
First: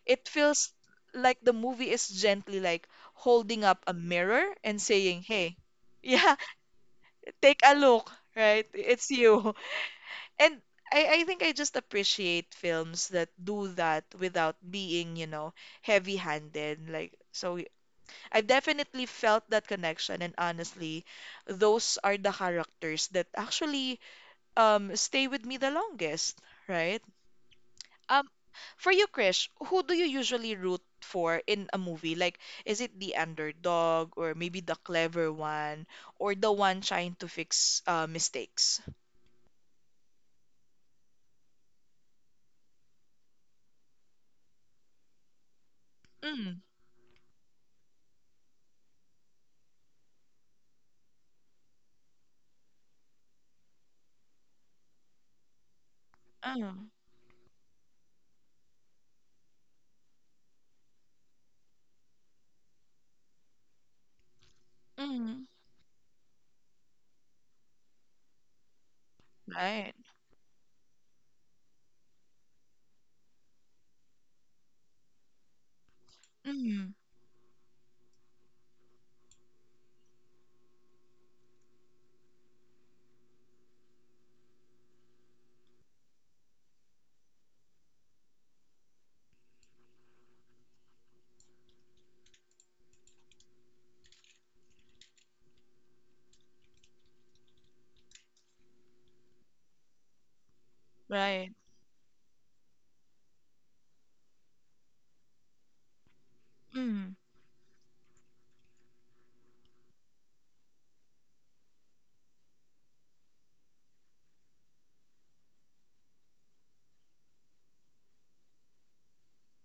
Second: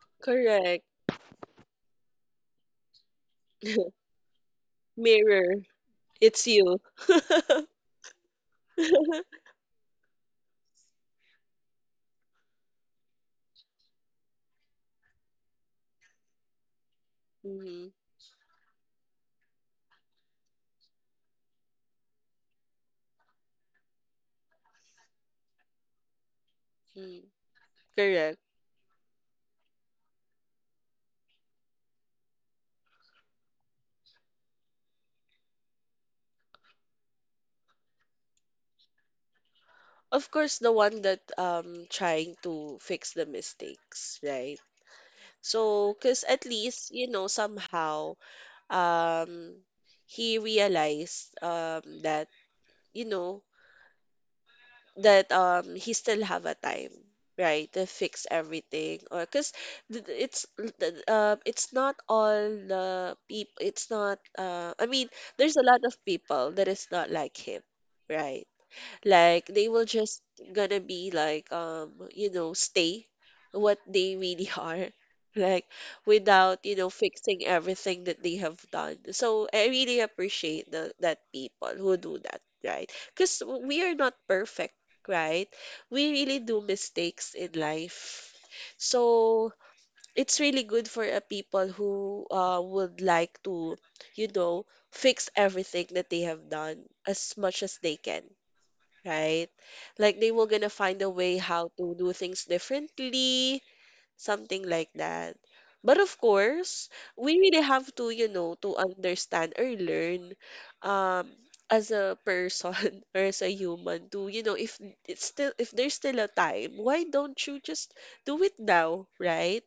A: It feels
B: Correct.
A: like the movie is gently like holding up a mirror and saying, "Hey,
B: Mirror.
A: yeah,
B: It's you.
A: [laughs] take a look, right? It's
B: [laughs]
A: you." [laughs] And I think I just appreciate films that do that without being, you know, heavy-handed. Like so
B: Mhm.
A: I've definitely felt that connection, and honestly, those are the characters that actually stay with me the longest, right?
B: Mm.
A: Um,
B: Correct.
A: for you, Krish, who do you usually root for in a movie? Like, is it the underdog or maybe the clever one or the one trying to fix mistakes?
B: Of course, the one that trying to fix the mistakes, right? So, cause at
A: Mm,
B: least you know somehow um he realized that, you know, that he still have a
A: mm,
B: time, right, to fix everything. Or because it's th- it's not all the people, it's not, I mean,
A: mm,
B: there's a lot of people that is not like him, right, like they will
A: right.
B: just gonna be like, you know, stay what they really [laughs] are, like, without, you know,
A: Mm,
B: fixing everything that they have done. So I really appreciate that people who do that, right? Because we are not perfect, right? We really do mistakes in life. So it's really good for a people who, would like to, you know, fix everything that they have done as much as they can, right? Like they will gonna find a way
A: right.
B: how to do things differently, something like that. But of course,
A: Mm,
B: we really have to, you know, to understand or learn um as a person [laughs] or as a human to, you know, if there's still a time, why don't you just do it now, right?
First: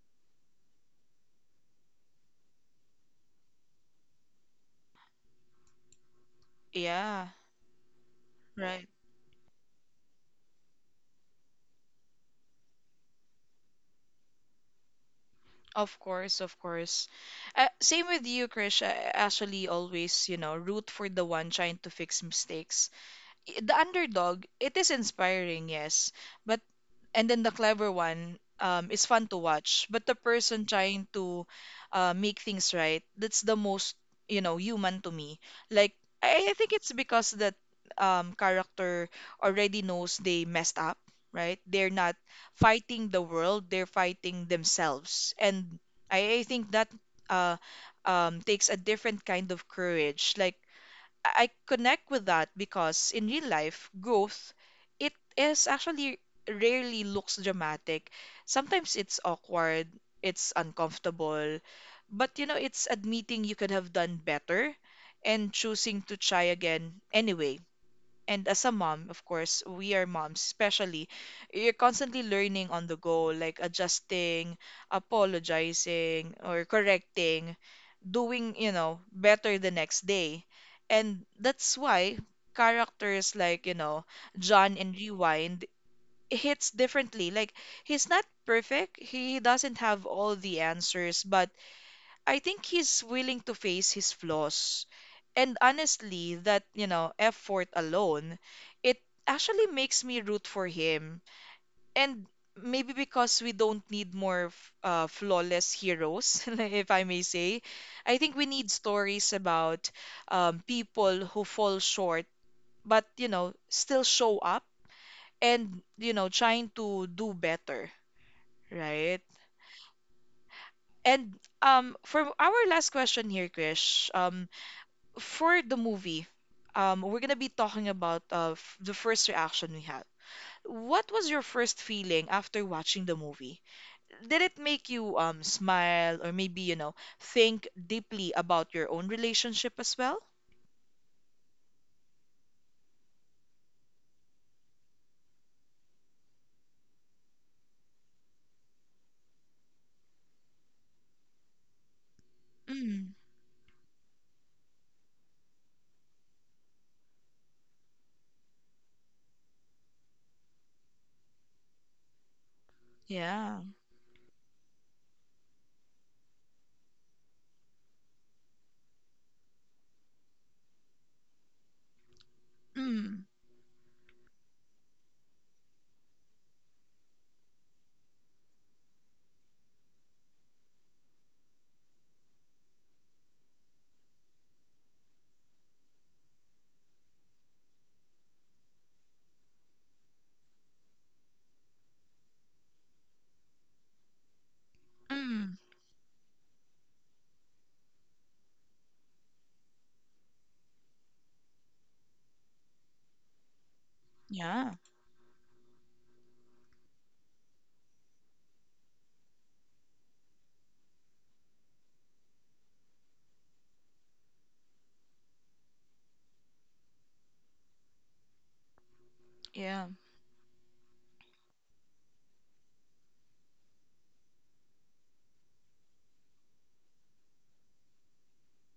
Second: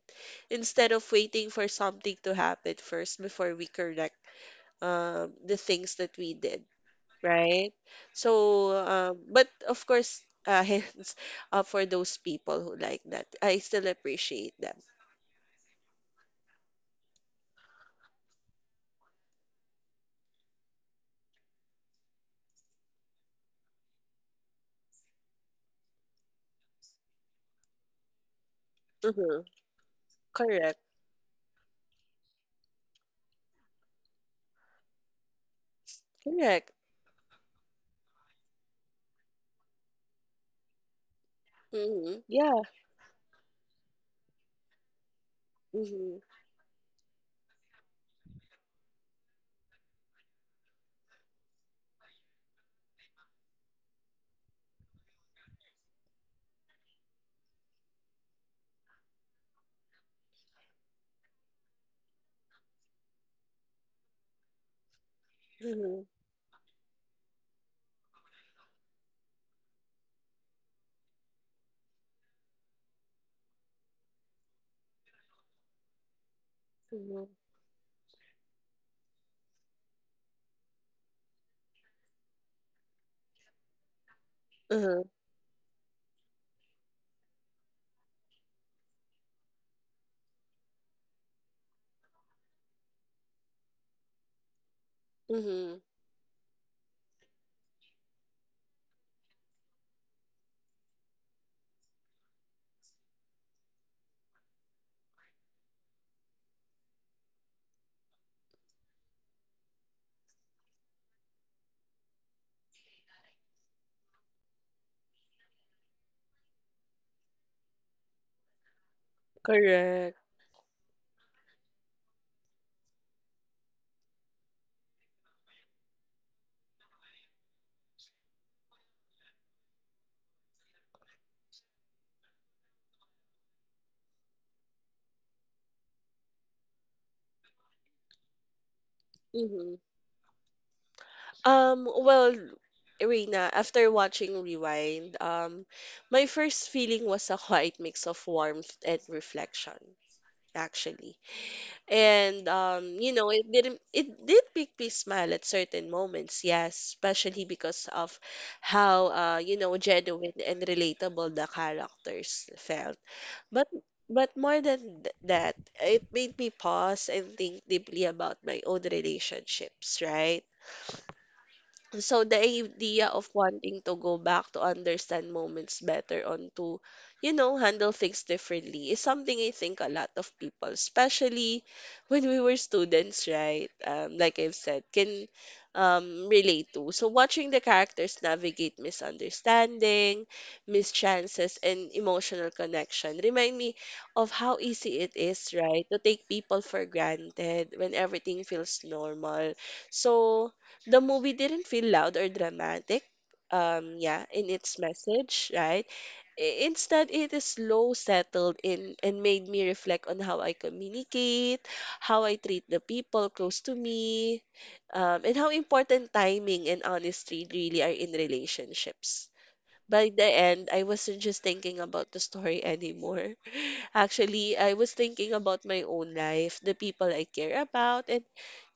B: Instead of waiting for something to happen first before we correct the things that we did,
A: yeah,
B: right? So,
A: right.
B: but of course, [laughs] hands up for those people who like that. I still appreciate them.
A: Of course, of course. Same with you, Krish. I actually always, you know, root for the one trying to fix mistakes. The underdog, it is inspiring, yes, but and then the clever one is fun to
B: Mm-hmm.
A: watch, but the person
B: Correct.
A: trying to make things right, that's the most, you know, human to me. Like I
B: Correct.
A: think it's because that character already knows they messed up, right? They're not
B: Mm-hmm. Yeah.
A: fighting the world, they're fighting themselves. And
B: Mm-hmm.
A: I think that uh, takes a different kind of courage. Like, I connect with that because in real life, growth, it is actually rarely looks dramatic. Sometimes it's awkward, it's uncomfortable, but, you know, it's admitting you could have done better and
B: Mm-hmm.
A: choosing to try again anyway. And as a mom, of course, we are moms, especially, you're constantly learning on the go, like adjusting, apologizing, or
B: Mm-hmm.
A: correcting, doing, you know, better the next day. And that's why characters like, you know, John in
B: Mm-hmm.
A: Rewind hits differently. Like, he's not perfect, he doesn't have all the answers, but I think he's willing to face his flaws. And
B: Mm-hmm.
A: honestly, that, you know, effort alone, it actually makes me root for him. And maybe because we don't need more flawless heroes, [laughs] if I may say, I think we need stories about people who fall short, but, you know, still show up and, you know, trying to do better, right?
B: Correct.
A: And for our last question here, Krish, for the movie, we're gonna be talking about the first reaction we had. What was your first feeling after watching the movie? Did it make you smile, or maybe, you know, think deeply about your own relationship
B: Mm-hmm.
A: as well?
B: Well, Irina, after watching Rewind, my first feeling was a [laughs] quiet mix of warmth and reflection, actually. And you
A: Mm,
B: know, it didn't it did make me smile at certain moments, yes, especially because of how, you know, genuine and relatable the characters felt.
A: yeah.
B: But but more than that, it made me pause and think deeply about my own relationships, right? So the idea
A: Mm,
B: of wanting to go back to understand moments better on to, you know, handle things differently is something I think a lot of people, especially when we were students, right? Like I've said, can relate to. So watching the characters navigate misunderstanding, mischances, and emotional connection remind me of how easy it is,
A: mm,
B: right, to take people for granted when everything feels normal. So the movie didn't feel loud or dramatic, yeah, in
A: yeah.
B: its message, right? Instead, it is slow, settled in, and made me reflect on how I communicate, how I treat the people close to me, and how important timing and honesty really are in relationships.
A: Yeah.
B: By the end, I wasn't just thinking about the story anymore. [laughs] Actually, I was thinking about my own life, the people I care about, and,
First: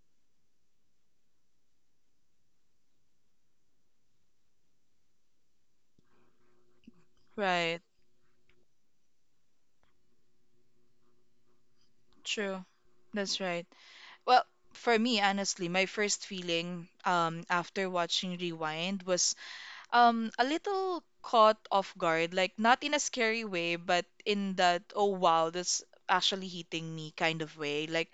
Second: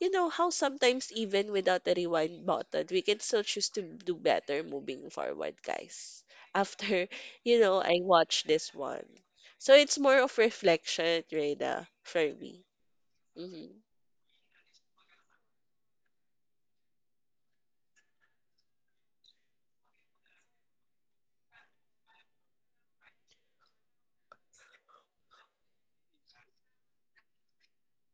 B: you know, how sometimes, even without the rewind button, we can still choose to do better moving forward, guys. [laughs] After, you know,
A: Right.
B: I watched this one. So it's more of reflection, Reda, for
A: True.
B: me.
A: That's right.
B: Mm-hmm.
A: Well, for me, honestly, my first feeling after watching Rewind was a little caught off guard, like not in a scary way, but in that oh wow, that's actually hitting me kind of way. Like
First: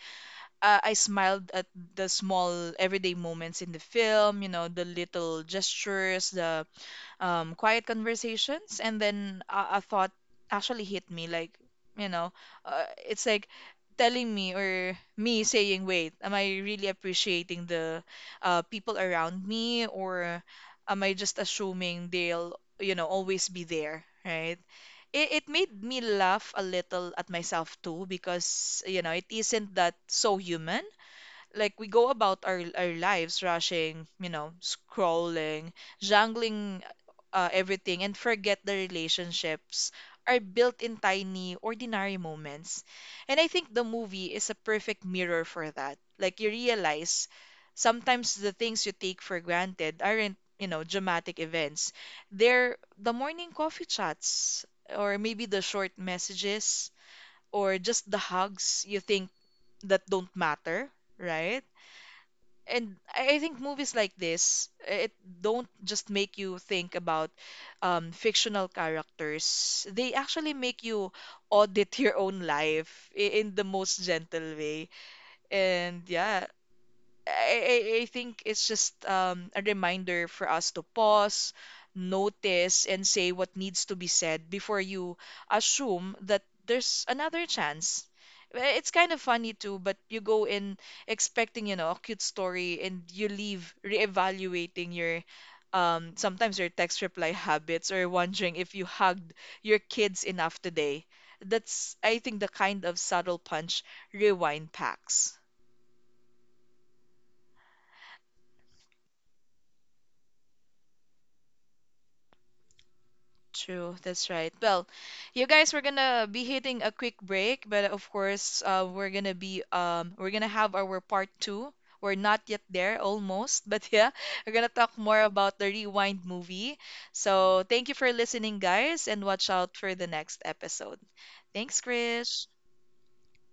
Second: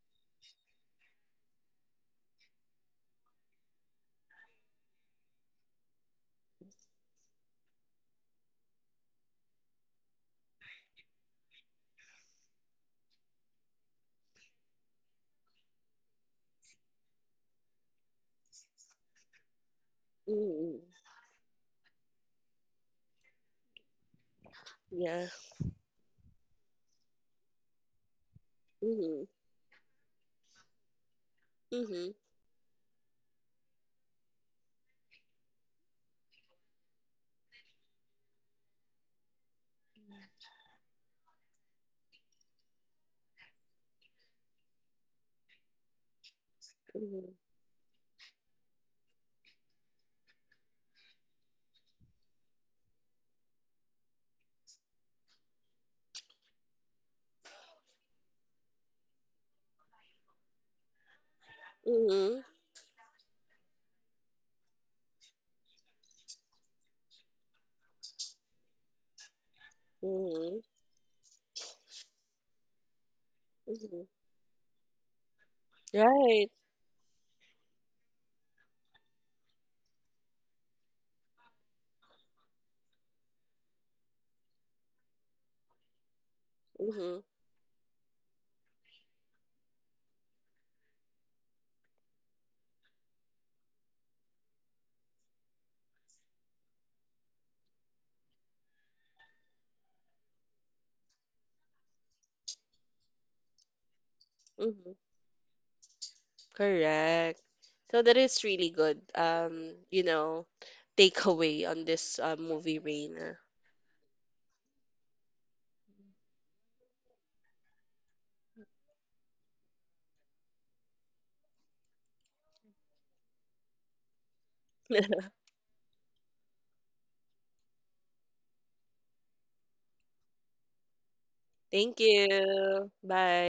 A: I smiled at the small everyday moments in the film, you know, the little gestures, the quiet conversations, and then a thought actually hit me, like, you know, it's like telling me or me saying, wait, am I really appreciating the people around me, or
B: Mm-hmm.
A: am I just assuming they'll, you know, always be there, right?
B: Yeah.
A: It made me laugh a little at myself too because, you know,
B: Mm-hmm.
A: it isn't that so human, like we
B: Mm-hmm.
A: go about our lives rushing, you know, scrolling, jangling everything and forget the relationships are built in tiny, ordinary moments. And I think the movie is a perfect mirror for that. Like, you realize
B: Mm-hmm.
A: sometimes the things you take for granted aren't, you know, dramatic events. They're the morning coffee chats, or maybe the short messages, or just the hugs you think that don't matter, right?
B: Mm-hmm.
A: And I think movies like this, it don't just make you think about fictional characters. They actually
B: Mm-hmm.
A: make you audit [laughs] your own life in the
B: Mm-hmm.
A: most gentle way. And yeah,
B: Right.
A: I think it's just a reminder for us to pause, notice, and say what needs to be said before you assume that there's
B: Mm-hmm.
A: another chance. It's kind of funny too, but you go in expecting, you know, a cute story and you leave reevaluating your sometimes your text reply habits or wondering if you hugged your kids enough today. That's, I think, the kind of subtle punch Rewind
B: Mhm.
A: packs.
B: Correct. So that is really good. You know, takeaway on this movie, Raina.
A: True, that's right. Well, you guys, we're gonna be hitting a quick break, but of course, we're gonna be we're gonna have our part two. We're not yet there, almost, [laughs] but yeah, we're gonna talk more
B: [laughs]
A: about the Rewind movie. So thank you for listening, guys, and watch out for the next episode. Thanks,
B: Thank
A: Krish.
B: you. Bye.